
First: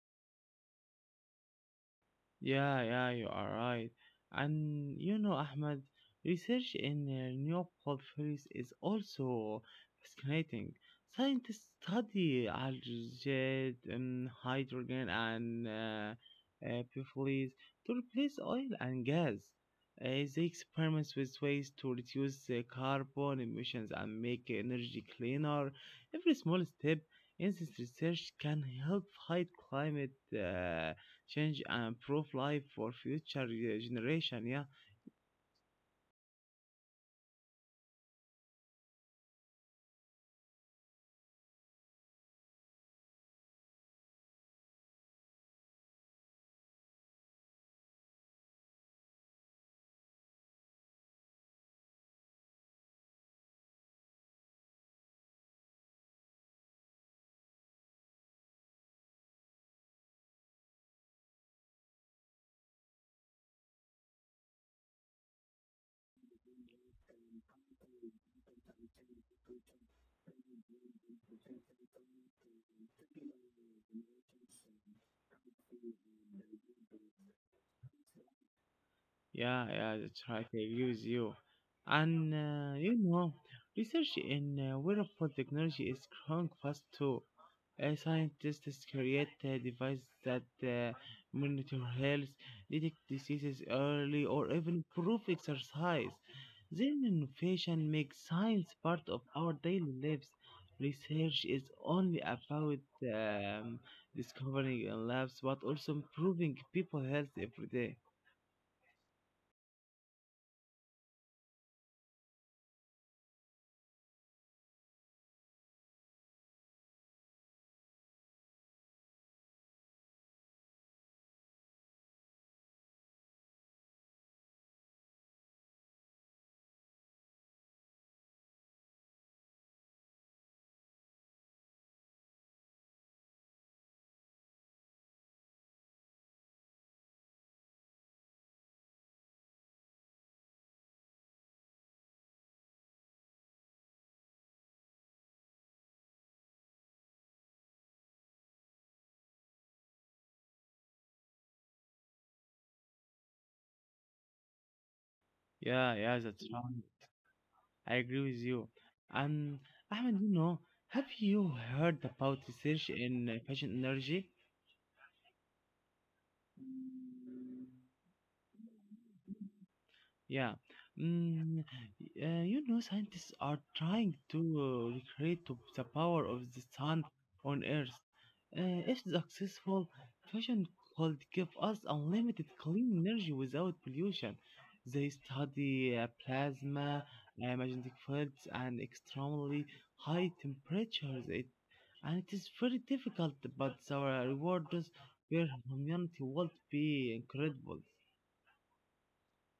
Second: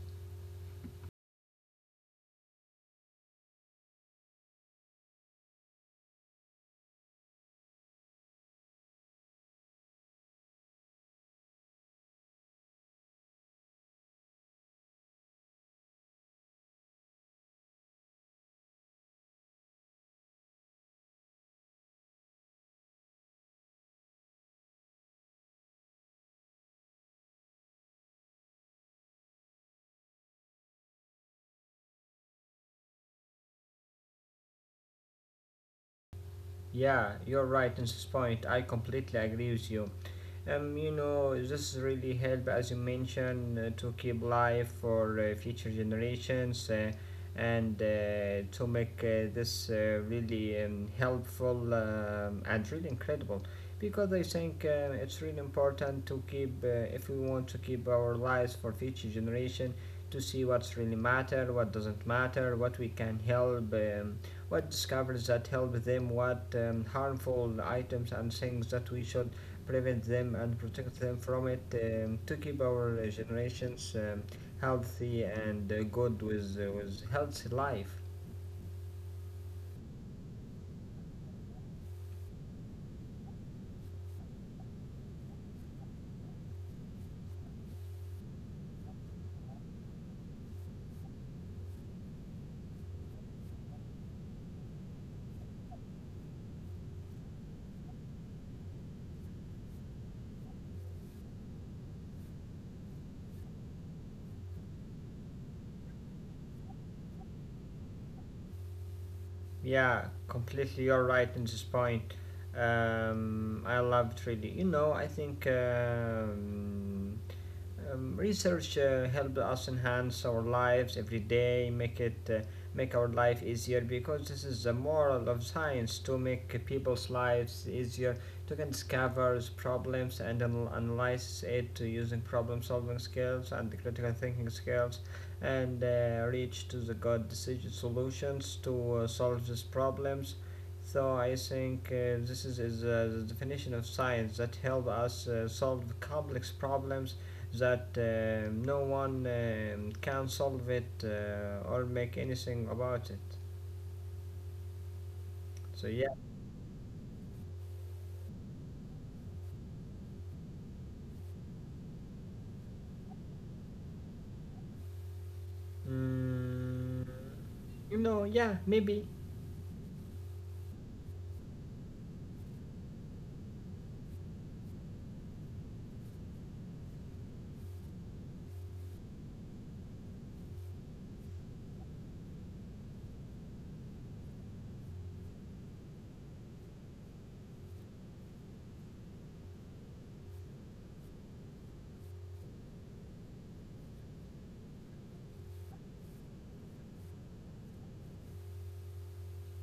Speaker 1: Yeah, yeah, you are right. And you know, Ahmed, research in renewable fuels is also fascinating. Scientists study algae, hydrogen, and biofuels to replace oil and gas. They experiment with ways to reduce carbon emissions and make energy cleaner. Every small step in this research can help fight climate uh, change and improve life for future generation. Yeah.
Speaker 2: Yeah, you're right in this point. I completely agree with you. You know, this really help, as you mentioned, to keep life for future generations and to make this really helpful and really incredible. Because I think it's really important to keep, if we want to keep our lives for future generation, to see what's really matter, what doesn't matter, what we can help. What discoveries that help them, what harmful items and things that we should prevent them and protect them from it to keep our generations healthy and good with healthy life.
Speaker 1: Yeah, yeah, that's right. I agree with you. And you know, research in wearable technology is growing fast too. Scientists create devices that uh, monitor health, detect diseases early, or even improve exercise. Then innovation makes science part of our daily lives. Research is only about um, discovering in labs, but also improving people's health every day.
Speaker 2: Yeah, completely. You're right in this point. I love it really. You know, I think research helps us enhance our lives every day, make our life easier because this is the moral of science to make people's lives easier to can discover problems and analyze it using problem solving skills and critical thinking skills and reach to the good decision solutions to solve these problems. So I think this is the definition of science that help us solve complex problems that no one can solve it or make anything about it. So
Speaker 1: Yeah,
Speaker 2: yeah,
Speaker 1: yeah, that's right. I agree with you. And Ahmed, you know, have you heard about research in fashion energy?
Speaker 2: mm, you know, yeah, maybe.
Speaker 1: Yeah, mm, you know, scientists are trying to the power of the sun on Earth. If successful, fusion could give us unlimited clean energy without pollution. They study plasma, magnetic fields, and extremely high temperatures. And it is very difficult, but our rewards per humanity would be incredible.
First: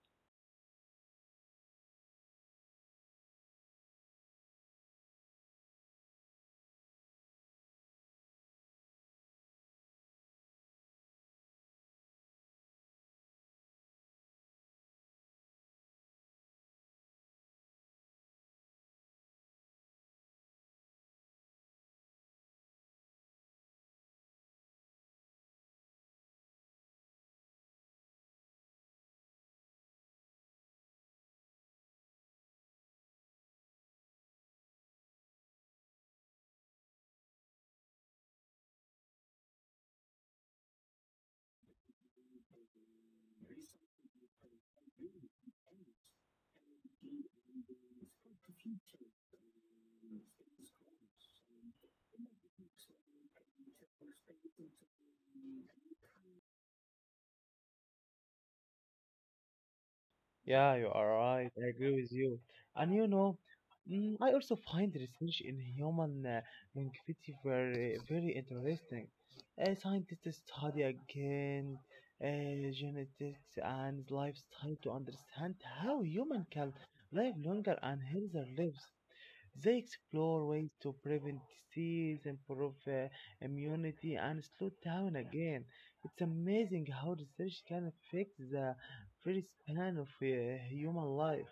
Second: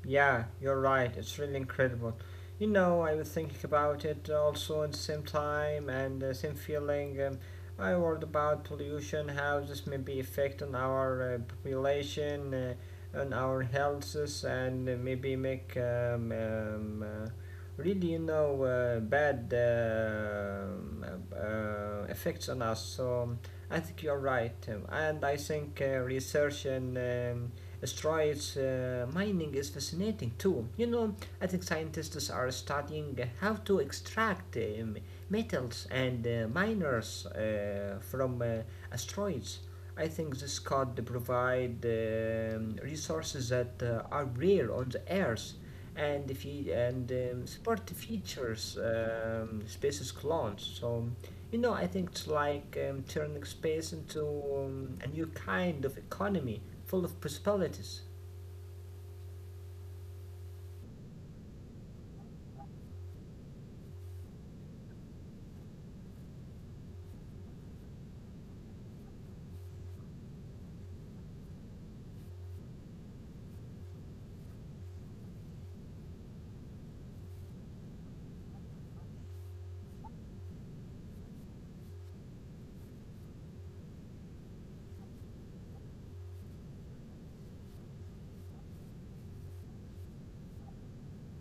Speaker 2: Yeah, you're right. It's really incredible. You know, I was thinking about it also at the same time and the same feeling. I worried about pollution, how this may be affect on our population, on our healths, and maybe make really, you know, bad effects on us. So I think you're right. And I think research and asteroids mining is fascinating too. You know, I think scientists are studying how to extract metals and miners from asteroids. I think this could provide resources that are rare on the Earth and, support features species clones. So you know, I think it's like turning space into a new kind of economy full of possibilities.
Speaker 1: Yeah, you are right. I agree with you. And you know, mm, I also find research in human longevity very, very interesting. Scientists study again genetics and lifestyle to understand how human can live longer and healthier lives. They explore ways to prevent disease, improve immunity, and slow down again. It's amazing how research can affect the very span of human life.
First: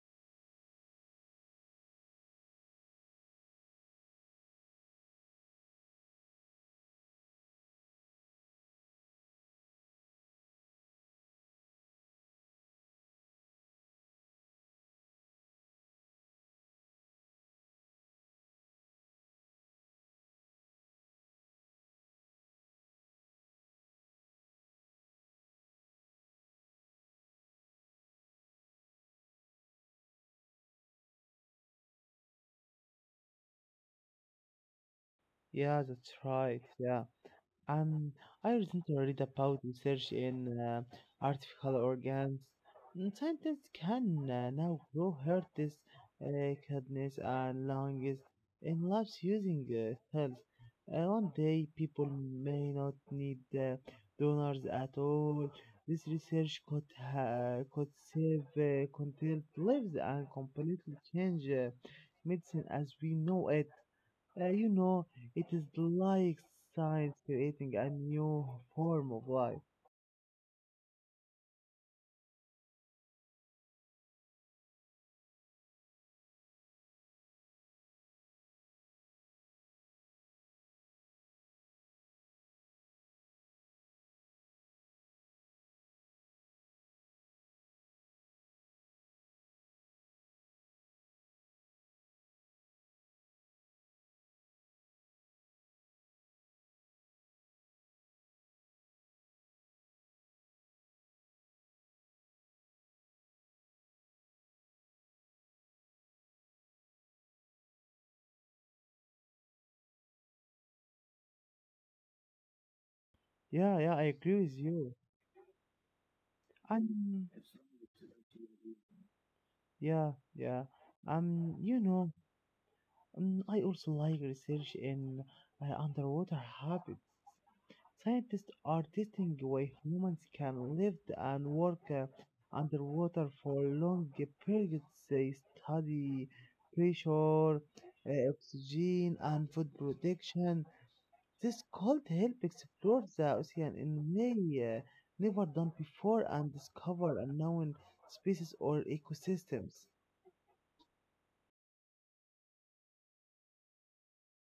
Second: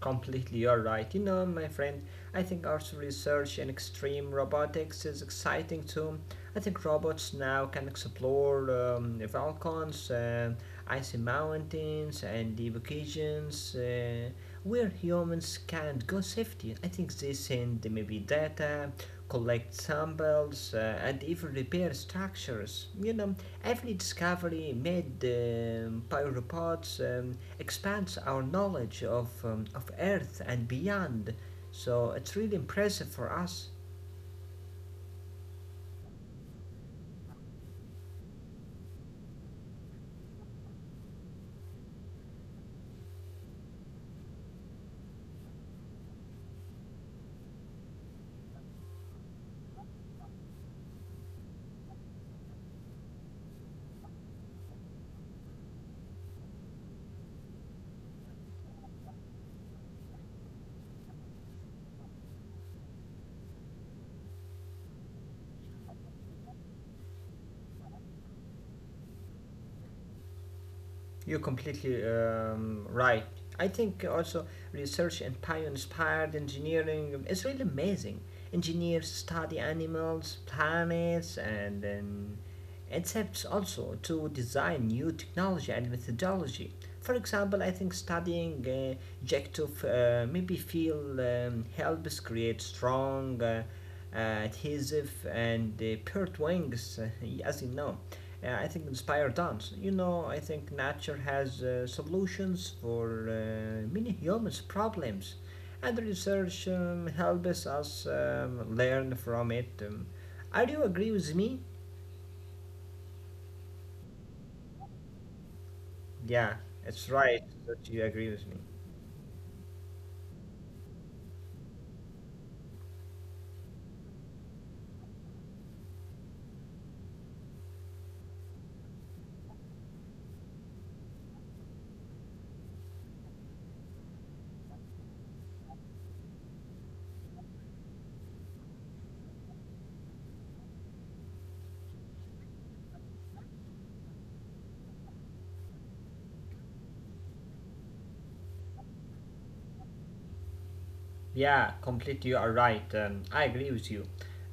Speaker 2: Completely, you're right. You know, my friend, I think also research in extreme robotics is exciting too. I think robots now can explore the volcans, icy mountains, and the vacations where humans can't go safely. I think they send maybe data, collect samples, and even repair structures. You know, every discovery made by robots expands our knowledge of Earth and beyond. So it's really impressive for us.
Speaker 1: Yeah, that's right. Yeah. Um, I recently read about research in artificial organs. Mm, scientists can now grow heart, this kidneys, and lungs in labs using cells. One day, people may not need donors at all. This research could save countless lives and completely change medicine as we know it. You know, it is like science creating a new form of life.
Speaker 2: You're completely right. I think also research and bio-inspired engineering is really amazing. Engineers study animals, planets, and then incepts also to design new technology and methodology. For example, I think studying objective maybe feel helps create strong, adhesive, and paired wings, as you know. I think inspire dance. You know, I think nature has solutions for many humans' problems, and research helps us learn from it. Are you agree with me?
Speaker 1: Yeah, yeah, I agree with you.
Speaker 2: Yeah, it's
Speaker 1: And
Speaker 2: right that you agree with me.
Speaker 1: yeah, yeah. You know, I also like research in underwater habits. Scientists are testing why humans can live and work underwater for long periods. They study pressure, oxygen, and food production. This cold help explore the ocean in way never done before and discover unknown species or ecosystems.
Speaker 2: Yeah, completely, you are right. I agree with you.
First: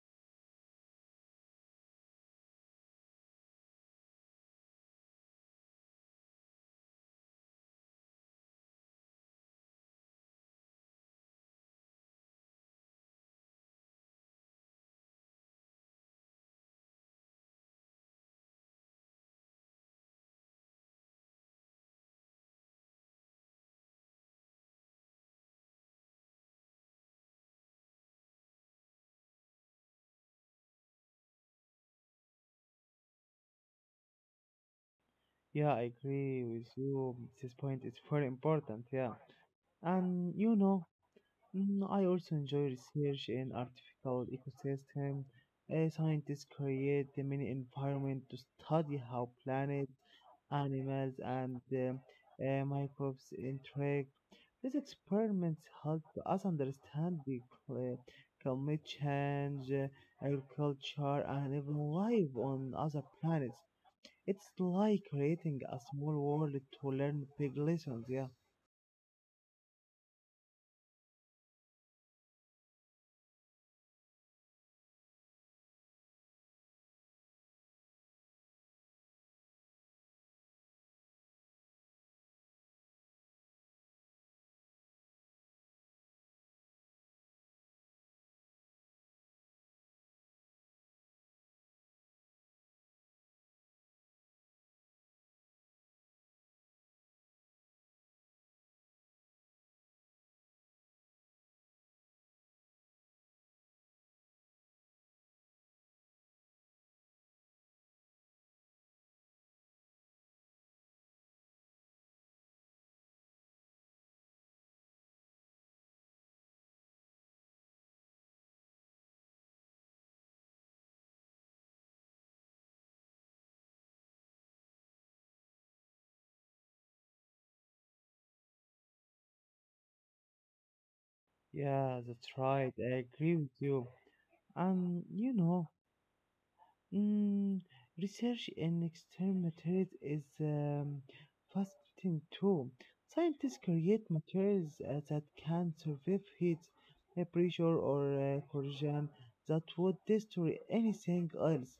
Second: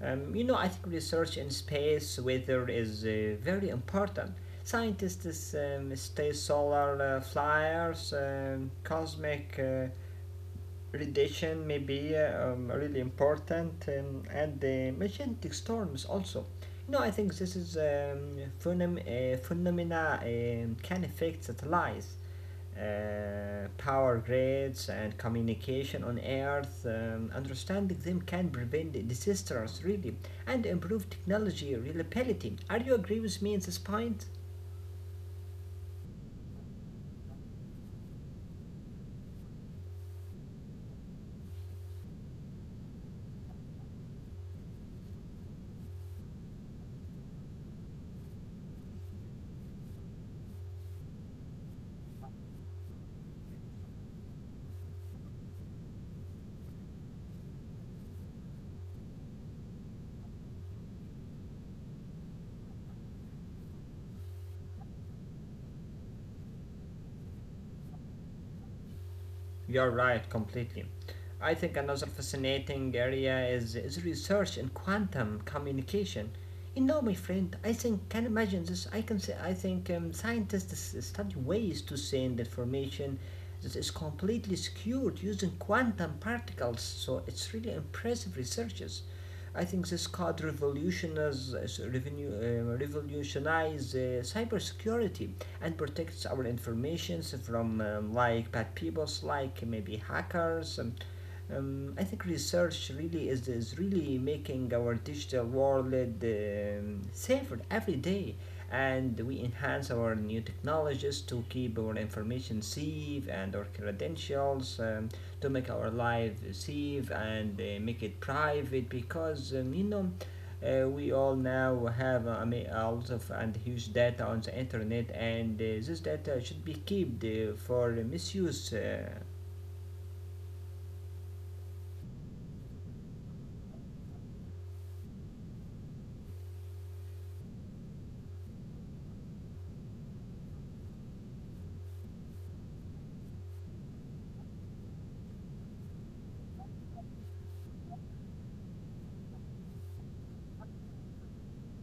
Speaker 2: You know, I think research in space weather is very important. Scientists study solar flares, cosmic radiation may be really important and the magnetic storms also. You know, I think this is phenomena can affect satellites, power grids, and communication on earth. Understanding them can prevent disasters really and improve technology reliability. Are you agree with me in this point?
Speaker 1: Yeah, I agree with you. This point is very important. Yeah, and you know, mm, I also enjoy research in artificial ecosystem. Scientists create the mini environment to study how planets, animals, and microbes interact. These experiments help us understand the cl- uh, climate change, agriculture, and even life on other planets. It's like creating a small world to learn big lessons. Yeah,
Speaker 2: You're right, completely. I think another fascinating area is research in quantum communication. You know, my friend, I think can imagine this. I can say I think scientists study ways to send information that is completely secured using quantum particles. So it's really impressive researches. I think this could revolutionize, revolutionize cybersecurity and protects our informations from like bad peoples, like maybe hackers. I think research really is really making our digital world safer every day, and we enhance our new technologies to keep our information safe and our credentials to make our life safe and make it private because we all now have I mean, a lot of and huge data on the internet, and this data should be kept for misuse.
Speaker 1: yeah, that's right. I agree with you. And you know, mm, research in extreme materials is fascinating too. Scientists create materials that can survive heat, pressure, or corrosion that would destroy anything else.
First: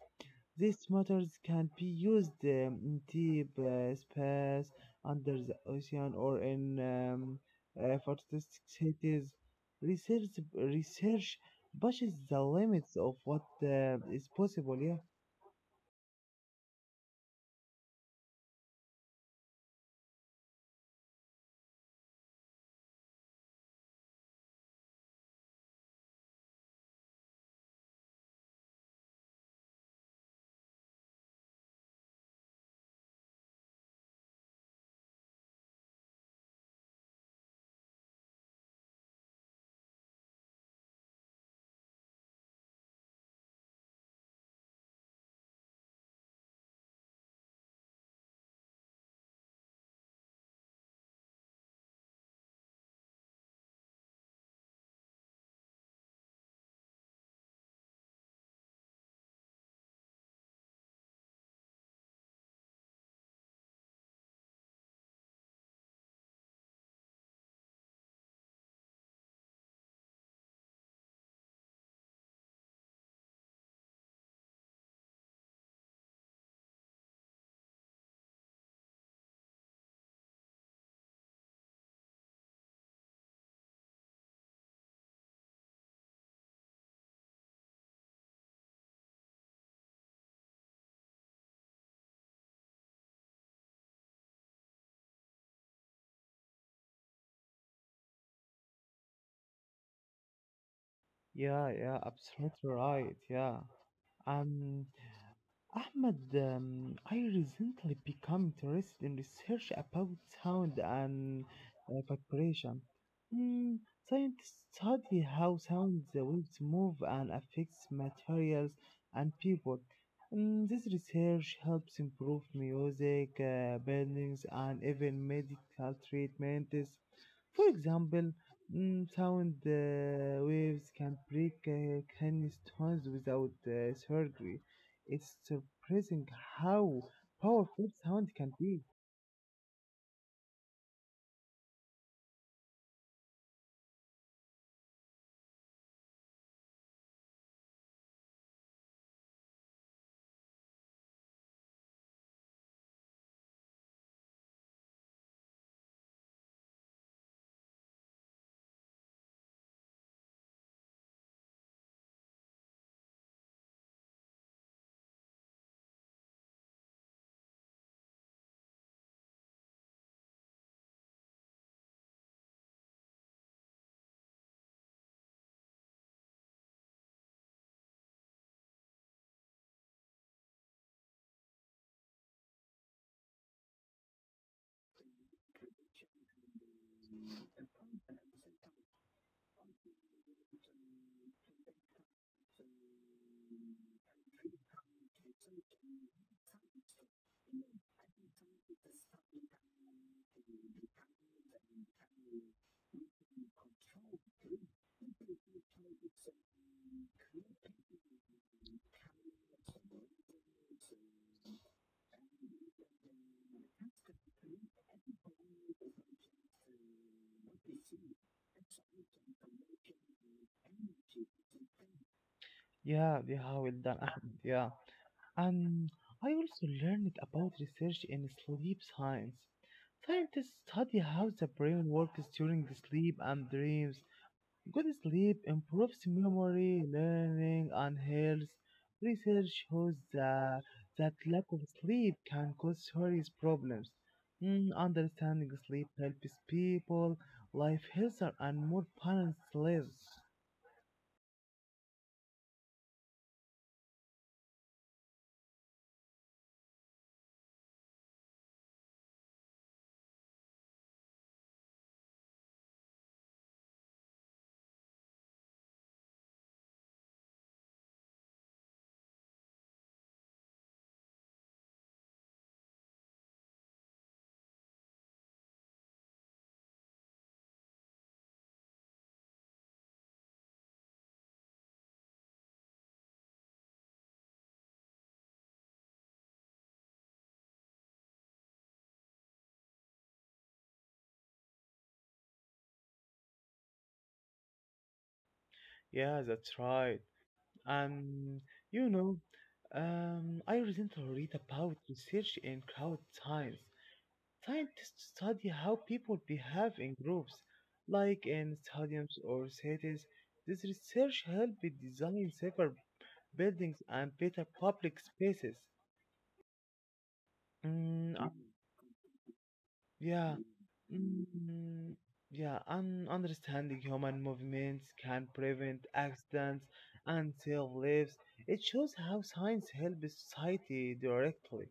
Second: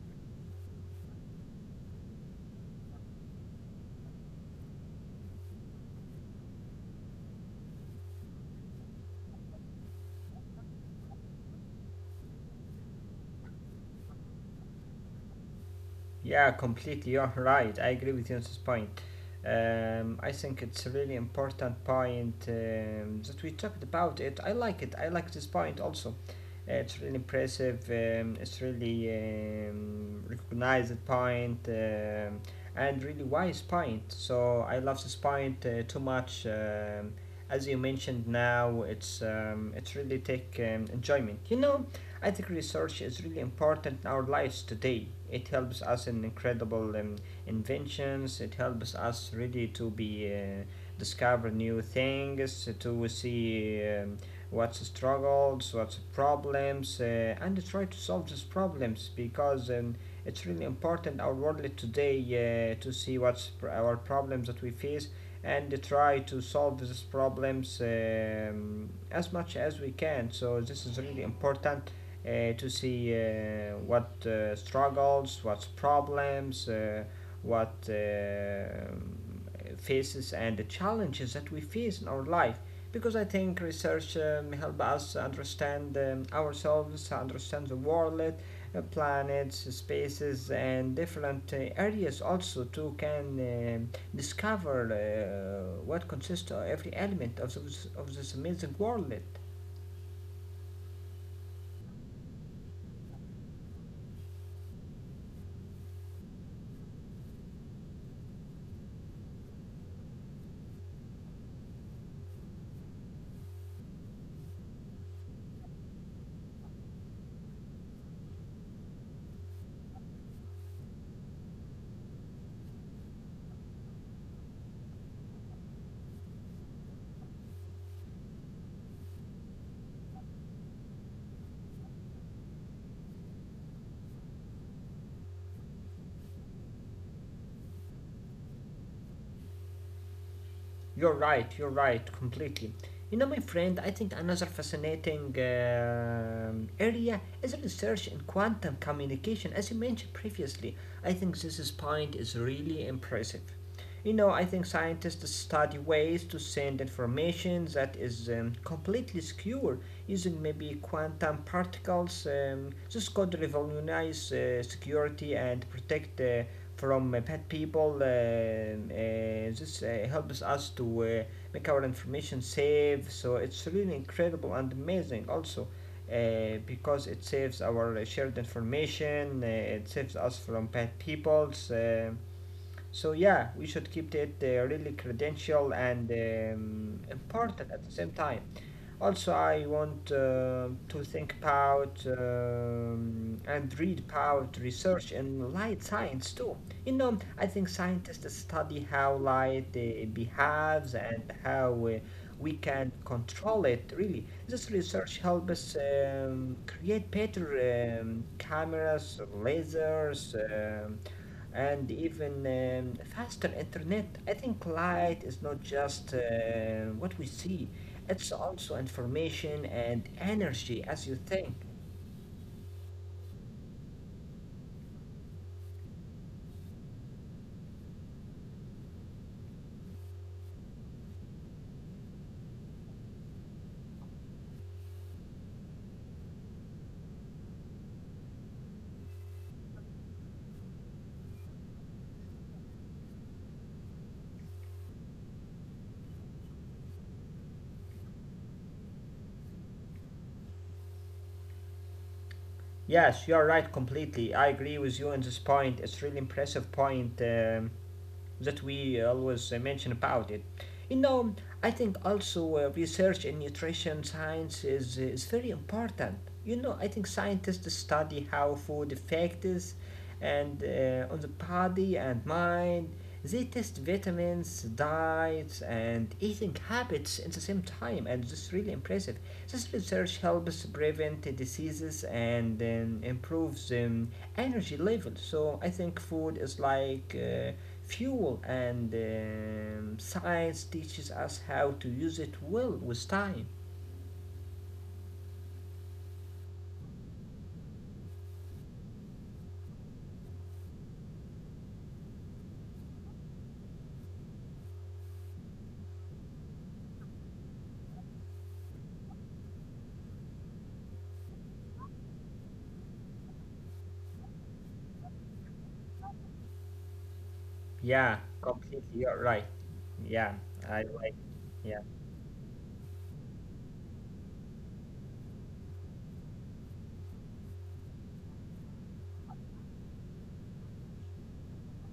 Speaker 1: These materials can be used in deep space, under the ocean, or in fantastic cities. Research, Research pushes the limits of what is possible. Yeah.
Speaker 2: Yeah, completely. You're right. I agree with you on this point. I think it's a really important point that we talked about it. I like it. I like this point also. It's really impressive. It's really recognized point and really wise point. So I love this point too much. As you mentioned now, it's really take enjoyment. I think research is really important in our lives today. It helps us in incredible inventions. It helps us really to be discover new things, to see what's struggles, what's problems, and try to solve these problems because it's really important our world today to see our problems that we face and try to solve these problems as much as we can. So this is really important to see what struggles, what problems, what faces and the challenges that we face in our life. Because I think research help us understand ourselves, understand the world, planets, spaces, and different areas also to can discover what consists of every element of this amazing world.
Speaker 1: Yeah, yeah, absolutely right. Yeah, and Ahmed, I recently become interested in research about sound and vibration. Mm, scientists study how sound waves move and affects materials and people. Mm, this research helps improve music, buildings, and even medical treatments. For example, mm, sound waves can break kidney stones without surgery. It's surprising how powerful sound can be.
Speaker 2: You're right, completely. You know, my friend, I think another fascinating area is research in quantum communication, as you mentioned previously. I think this point is really impressive. You know, I think scientists study ways to send information that is completely secure using maybe quantum particles. This could revolutionize security and protect from bad people. This helps us to make our information safe. So it's really incredible and amazing also because it saves our shared information. It saves us from bad peoples. So yeah, we should keep it really credential and important at the same time. Also, I want to think about and read about research in light science too. You know, I think scientists study how light behaves and how we can control it, really. This research helps us create better cameras, lasers, and even faster internet. I think light is not just what we see, it's also information and energy as you think.
Speaker 1: Yeah, yeah, well done, Ahmed. Yeah. And I also learned about research in sleep science. Scientists study how the brain works during the sleep and dreams. Good sleep improves memory, learning, and health. Research shows that lack of sleep can cause serious problems. Mm, understanding sleep helps people live healthier and more balanced lives.
Speaker 2: Yes, you're right completely. I agree with you on this point. It's really impressive point. That we always mention about it. You know, I think also research in nutrition science is very important. You know, I think scientists study how food affects and on the body and mind. They test vitamins, diets, and eating habits at the same time, and this is really impressive. This research helps prevent the diseases and improves energy levels. So I think food is like fuel, and science teaches us how to use it well with time.
Speaker 1: Yeah, that's right. Um, you know, I recently read about research in crowd science. Scientists study how people behave in groups, like in stadiums or cities. This research helped design safer buildings and better public spaces.
Speaker 2: Yeah,
Speaker 1: Mm, uh,
Speaker 2: completely. You're right. Yeah,
Speaker 1: yeah,
Speaker 2: I like. Yeah,
Speaker 1: mm, yeah, and understanding human movements can prevent accidents and save lives. It shows how science helps society directly.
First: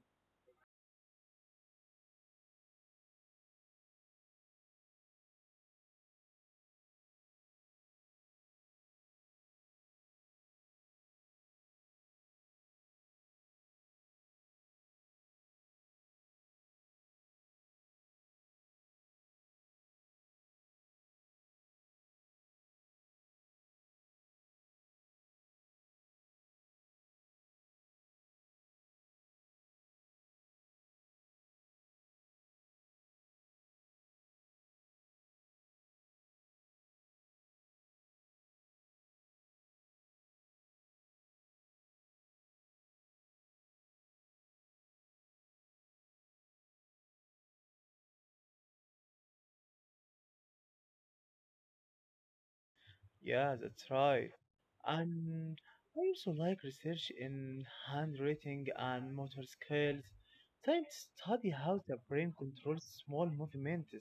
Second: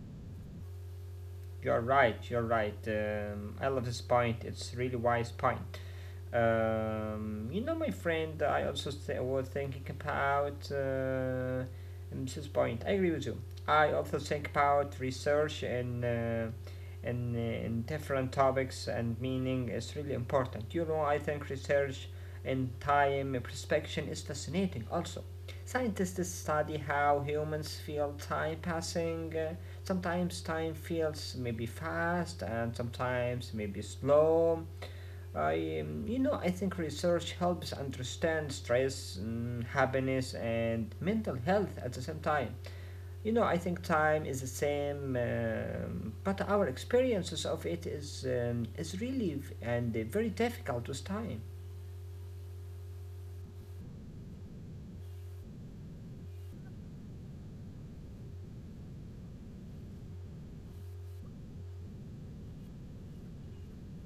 Speaker 2: you're right. You're right. I love this point. It's really wise point. You know, my friend, I also was thinking about Mrs. Point. I agree with you. I also think about research and in different topics and meaning is really important. You know, I think research in time perception is fascinating also. Scientists study how humans feel time passing. Sometimes time feels maybe fast and sometimes maybe slow. You know, I think research helps understand stress, mm, happiness, and mental health at the same time. You know, I think time is the same, but our experiences of it is really v- and very difficult with time.
Speaker 1: Yeah, that's right. And I also like research in handwriting and motor skills, trying to study how the brain controls small movements.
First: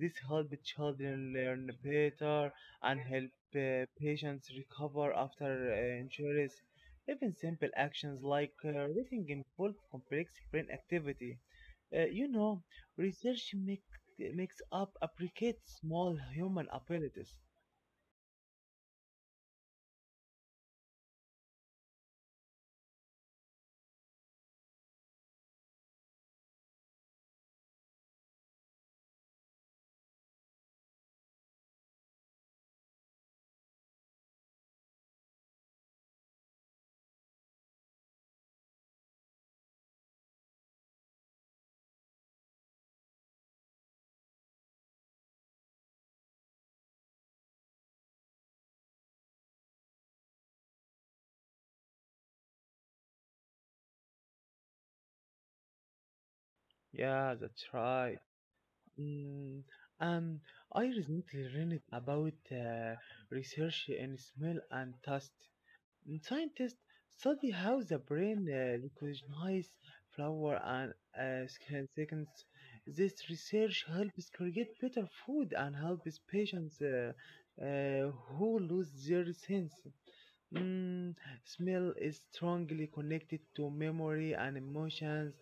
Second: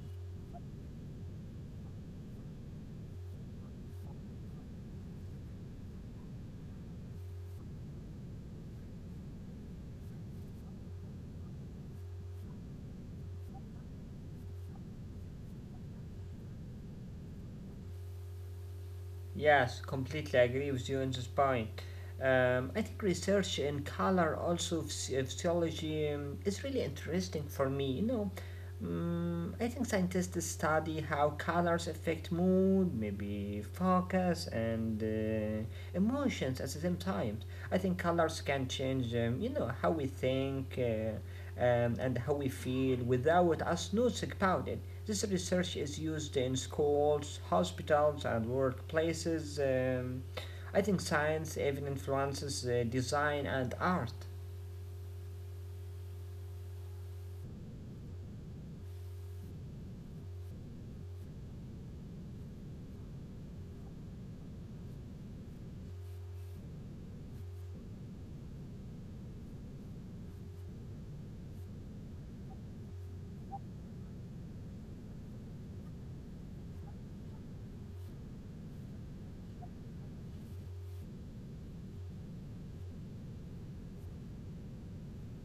Speaker 1: This helps children learn better and help patients recover after injuries. Even simple actions like reading involve complex brain activity. You know, research make, makes up appreciate small human abilities.
Speaker 2: Yes, completely agree with you on this point. I think research in color, also physiology, is really interesting for me. You know, I think scientists study how colors affect mood, maybe focus, and emotions at the same time. I think colors can change, you know, how we think and how we feel without us noticing about it. This research is used in schools, hospitals, and workplaces. I think science even influences design and art.
Speaker 1: Yeah, that's right. Mm, and I recently read about research in smell and taste. Mm, scientists study how the brain recognizes flavor and skin seconds. This research helps create better food and helps patients uh, who lose their sense. Mm, smell is strongly connected to memory and emotions.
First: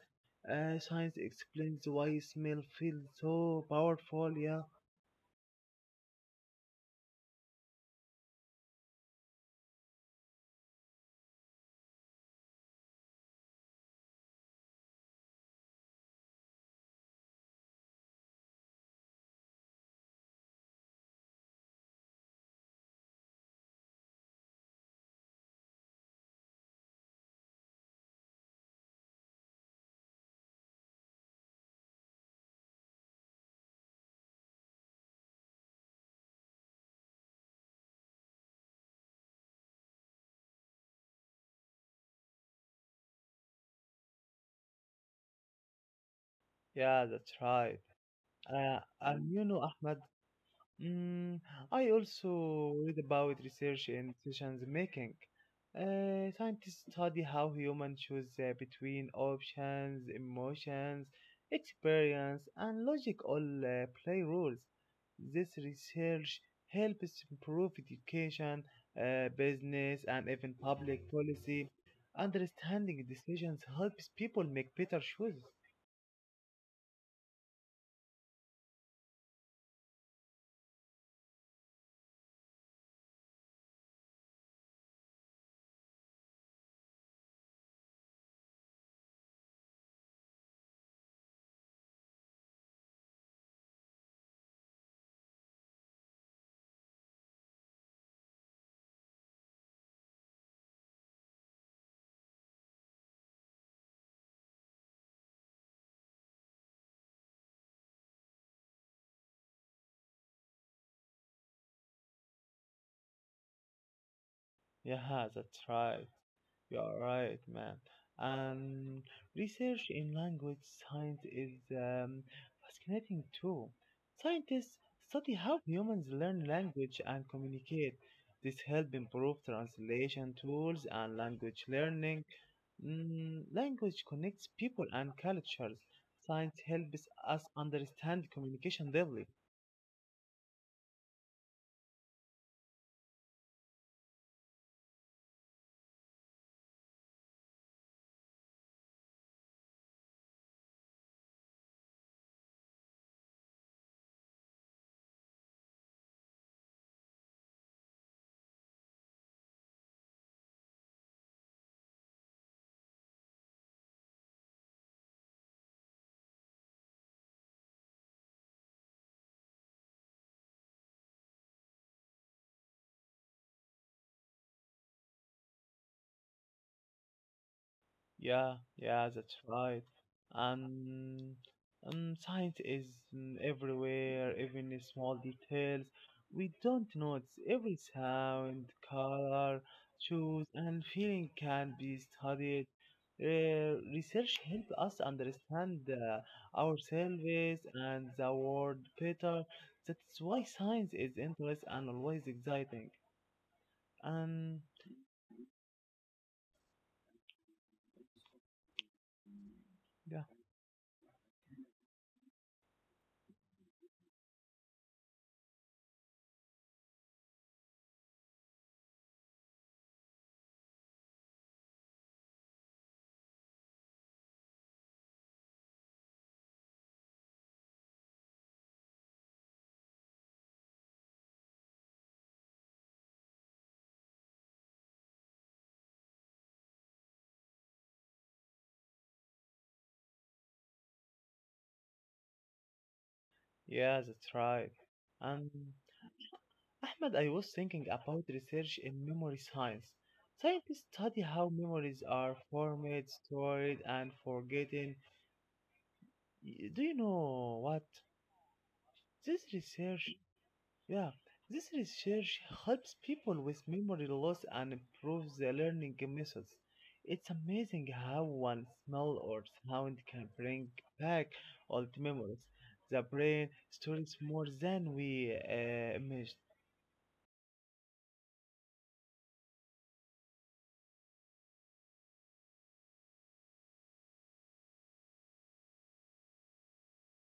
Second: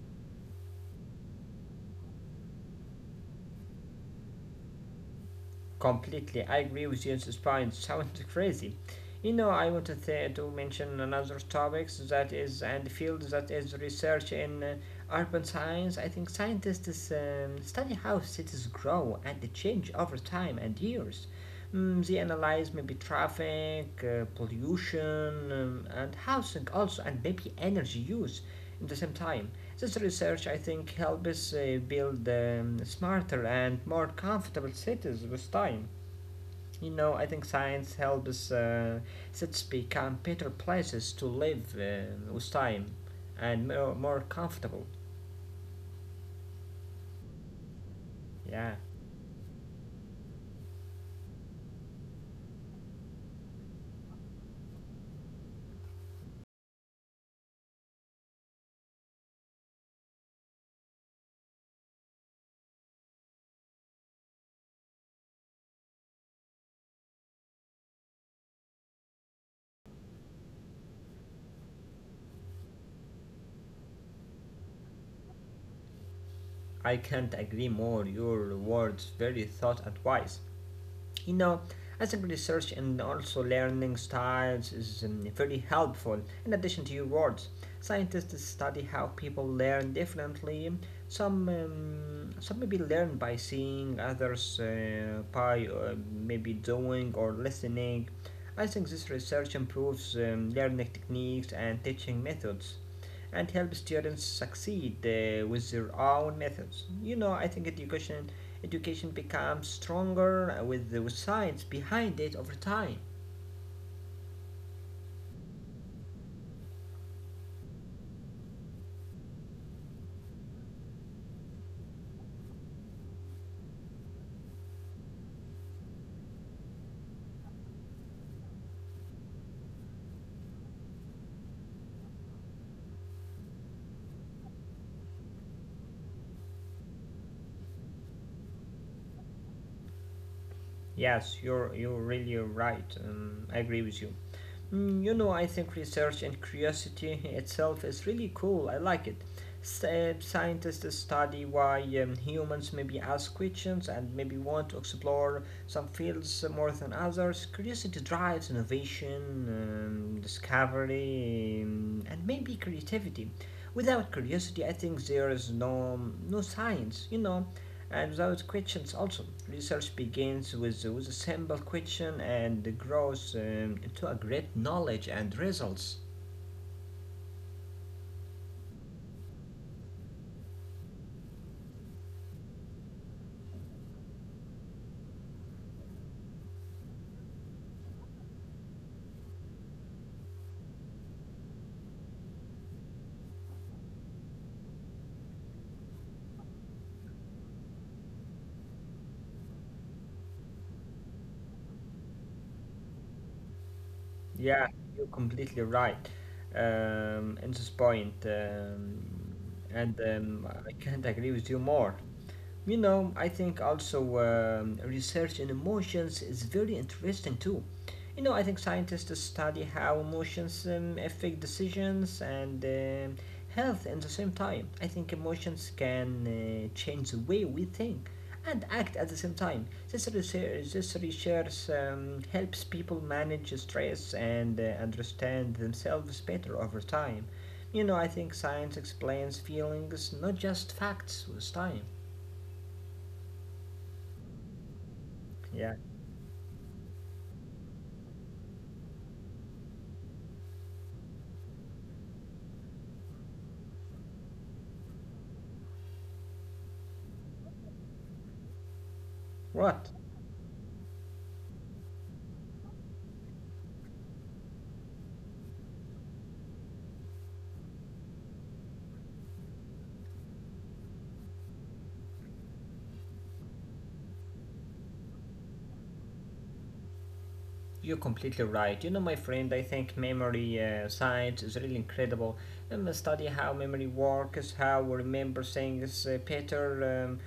Speaker 1: Science explains why smell feels so powerful. Yeah.
Speaker 2: Completely, I agree with James's point. Sounds *laughs* crazy. You know, I wanted to mention another topics that is and field that is research in urban science. I think scientists study how cities grow and change over time and years. Mm, they analyze maybe traffic, pollution, and housing also, and maybe energy use in the same time. This research, I think, helps us build smarter and more comfortable cities with time. You know, I think science helps us cities become better places to live with time and more comfortable.
Speaker 1: Yeah, that's right.
Speaker 2: Yeah,
Speaker 1: And you know, Ahmed. Mm, I also read about research in decision making. Scientists study how humans choose between options, emotions, experience, and logic all play roles. This research helps improve education, business, and even public policy. Understanding decisions helps people make better choices.
Speaker 2: I can't agree more. Your words very thought and wise. You know, I research and also learning styles is very helpful. In addition to your words, scientists study how people learn differently. Some maybe learn by seeing, others by maybe doing or listening. I think this research improves learning techniques and teaching methods and help students succeed with their own methods. You know, I think education becomes stronger with the with science behind it over time.
Speaker 1: Yeah, *laughs* that's right. You are right, man. And research in language science is fascinating too. Scientists study how humans learn language and communicate. This helps improve translation tools and language learning. Mm, language connects people and cultures. Science helps us understand communication deeply.
Speaker 2: Yes, you're really right. I agree with you. Mm, you know, I think research and curiosity itself is really cool. I like it. Scientists study why humans maybe ask questions and maybe want to explore some fields more than others. Curiosity drives innovation, discovery, and maybe creativity. Without curiosity, I think there is no science. You know, and without questions also, research begins with a simple question and grows into a great knowledge and results.
Speaker 1: Yeah, yeah, that's right. And science is mm, everywhere, even in small details. We don't notice every sound, color, shoes, and feeling can be studied. Research helps us understand ourselves and the world better. That's why science is interesting and always exciting. And
Speaker 2: Yeah, you're completely right in this point, and
Speaker 1: yeah,
Speaker 2: I can't agree with you more. You know, I think also research in emotions is very interesting too. You know, I think scientists study how emotions affect decisions and health at the same time. I think emotions can change the way we think and act at the same time. This research helps people manage stress and understand themselves better over time. You know, I think science explains feelings, not just facts, with time.
Speaker 1: yeah, that's right. And
Speaker 2: Yeah.
Speaker 1: Ahmed, I was thinking about research in memory science. Scientists study how memories are formed, stored, and forgotten. Y- Do you know what? This
Speaker 2: What?
Speaker 1: research, yeah, this research helps people with memory loss and improves their learning methods. It's amazing how one smell or sound can bring back old memories. The brain stores more than we imagine.
Speaker 2: You're completely right. You know, my friend, I think memory science is really incredible. And study how memory works, how we remember things better, um,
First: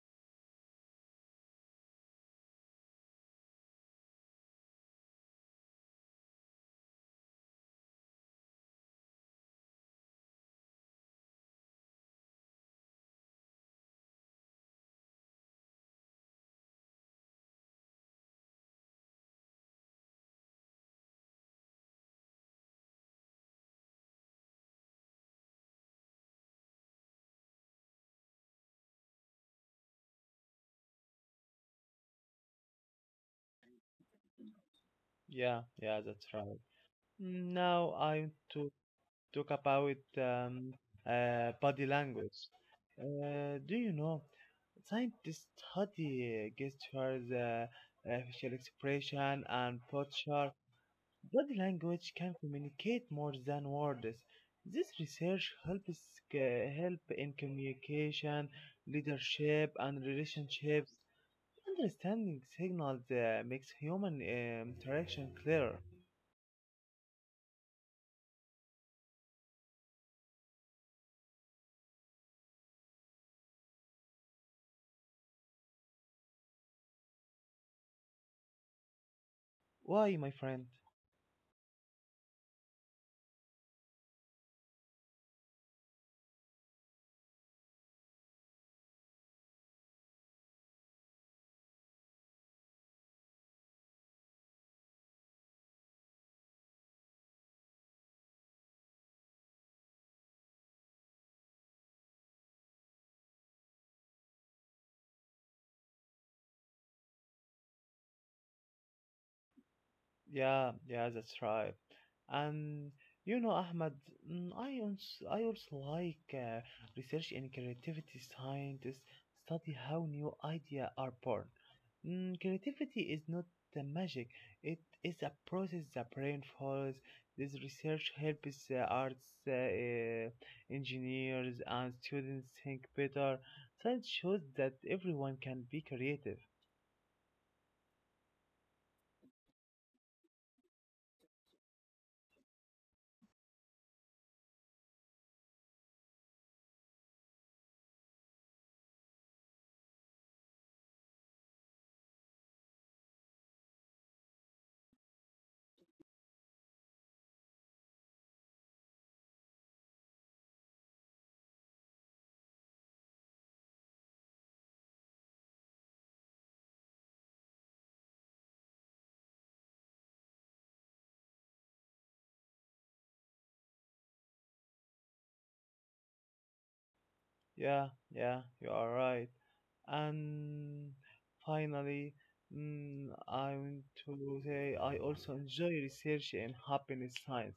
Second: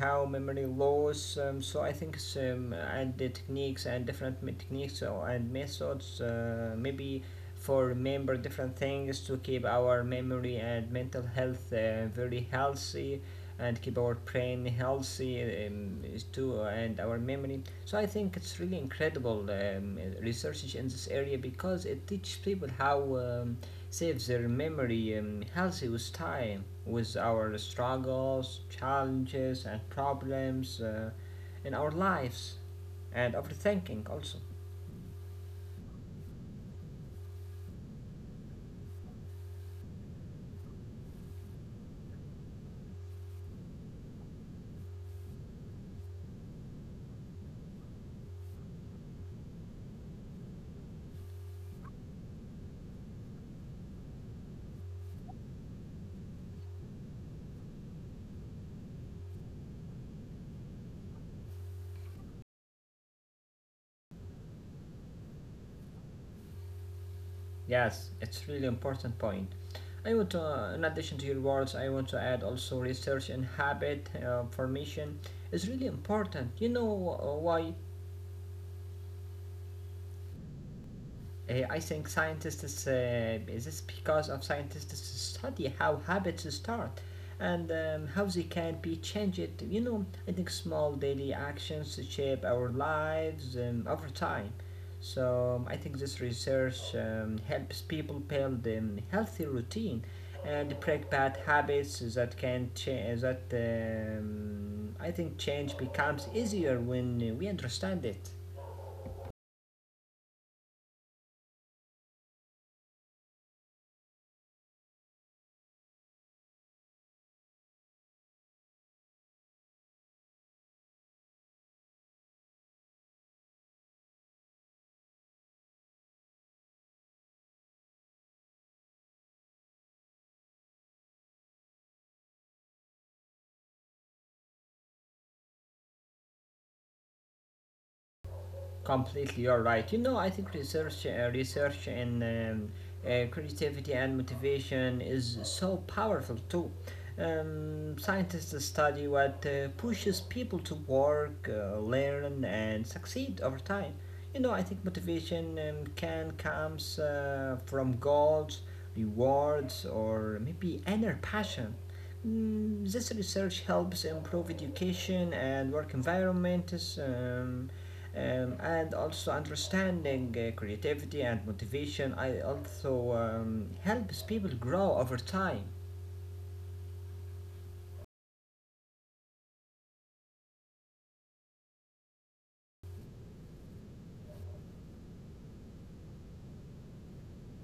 Speaker 2: how memory loss. So I think it's, and the techniques and different techniques and methods, maybe for remember different things to keep our memory and mental health very healthy, and keep our brain healthy is too and our memory. So I think it's really incredible research in this area because it teaches people how saves their memory healthy with time with our struggles, challenges and problems in our lives and overthinking also.
Speaker 1: Yeah, yeah, that's right. Now I'm to talk about body language. Do you know scientists study gestures, facial expression, and posture? Body language can communicate more than words. This research helps help in communication, leadership, and relationships. Understanding signals makes human interaction clearer.
Speaker 2: Yes, it's really important point. I want to, in addition to your words, I want to add also research and habit formation is really important. You know why?
Speaker 1: Why, my friend?
Speaker 2: I think scientists is this is because of scientists study how habits start and how they can be changed. You know, I think small daily actions shape our lives over time. So I think this research helps people build healthy routine and break bad habits that can change. That I think change becomes easier when we understand it.
Speaker 1: Yeah, yeah, that's right. And you know, Ahmed, mm, I also like research in creativity scientists study how new ideas are born. Mm, creativity is not the magic; it is a process the brain follows. This research helps arts, engineers, and students think better. Science shows that everyone can be creative.
Speaker 2: Completely, you're right. You know, I think research and creativity and motivation is so powerful too. Scientists study what pushes people to work, learn, and succeed over time. You know, I think motivation can comes from goals, rewards, or maybe inner passion. Mm, this research helps improve education and work environments. And also understanding creativity and motivation I also helps people grow over time.
Speaker 1: Yeah, yeah, you are right. And finally, mm, I want to say I also enjoy research in happiness science.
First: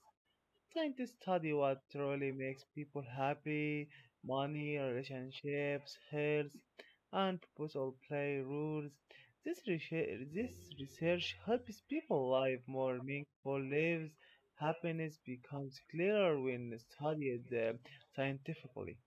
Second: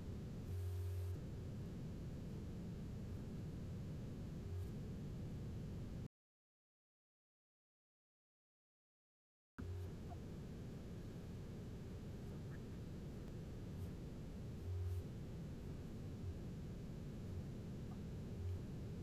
Speaker 1: Scientists study what truly makes people happy, money, relationships, health, and proposal play rules. This research, this research helps people live more meaningful lives. Happiness becomes clearer when studied scientifically.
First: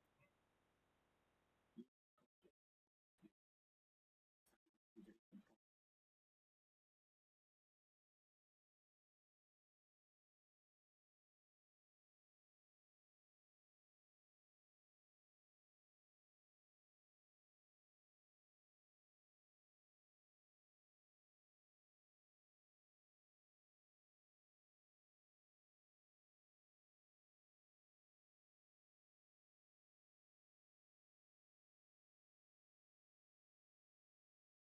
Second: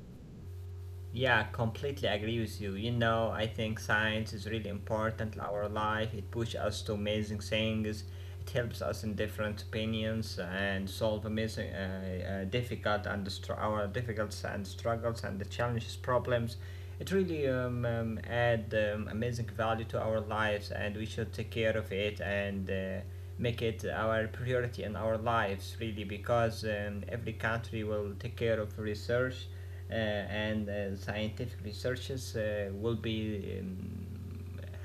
Speaker 2: Yeah, completely agree with you. You know, I think science is really important in our life. It pushes us to amazing things. It helps us in different opinions and solve amazing, our difficulties and struggles and the challenges, problems. It really add amazing value to our lives, and we should take care of it and. Make it our priority in our lives really because every country will take care of research and scientific researchers will be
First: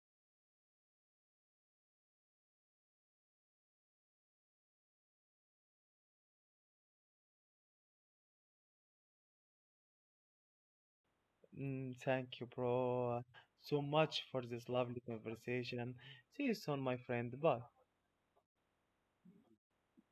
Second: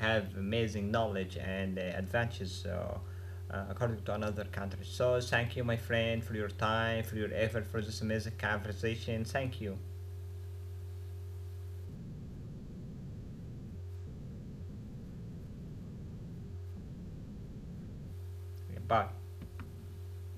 Speaker 2: have amazing knowledge and advances according to another country. So thank you, my friend, for your time, for your effort, for this amazing conversation. Thank you.
Speaker 1: Mm, thank you, bro, so much for this lovely conversation. See you soon, my friend. Bye.
Speaker 2: Bye.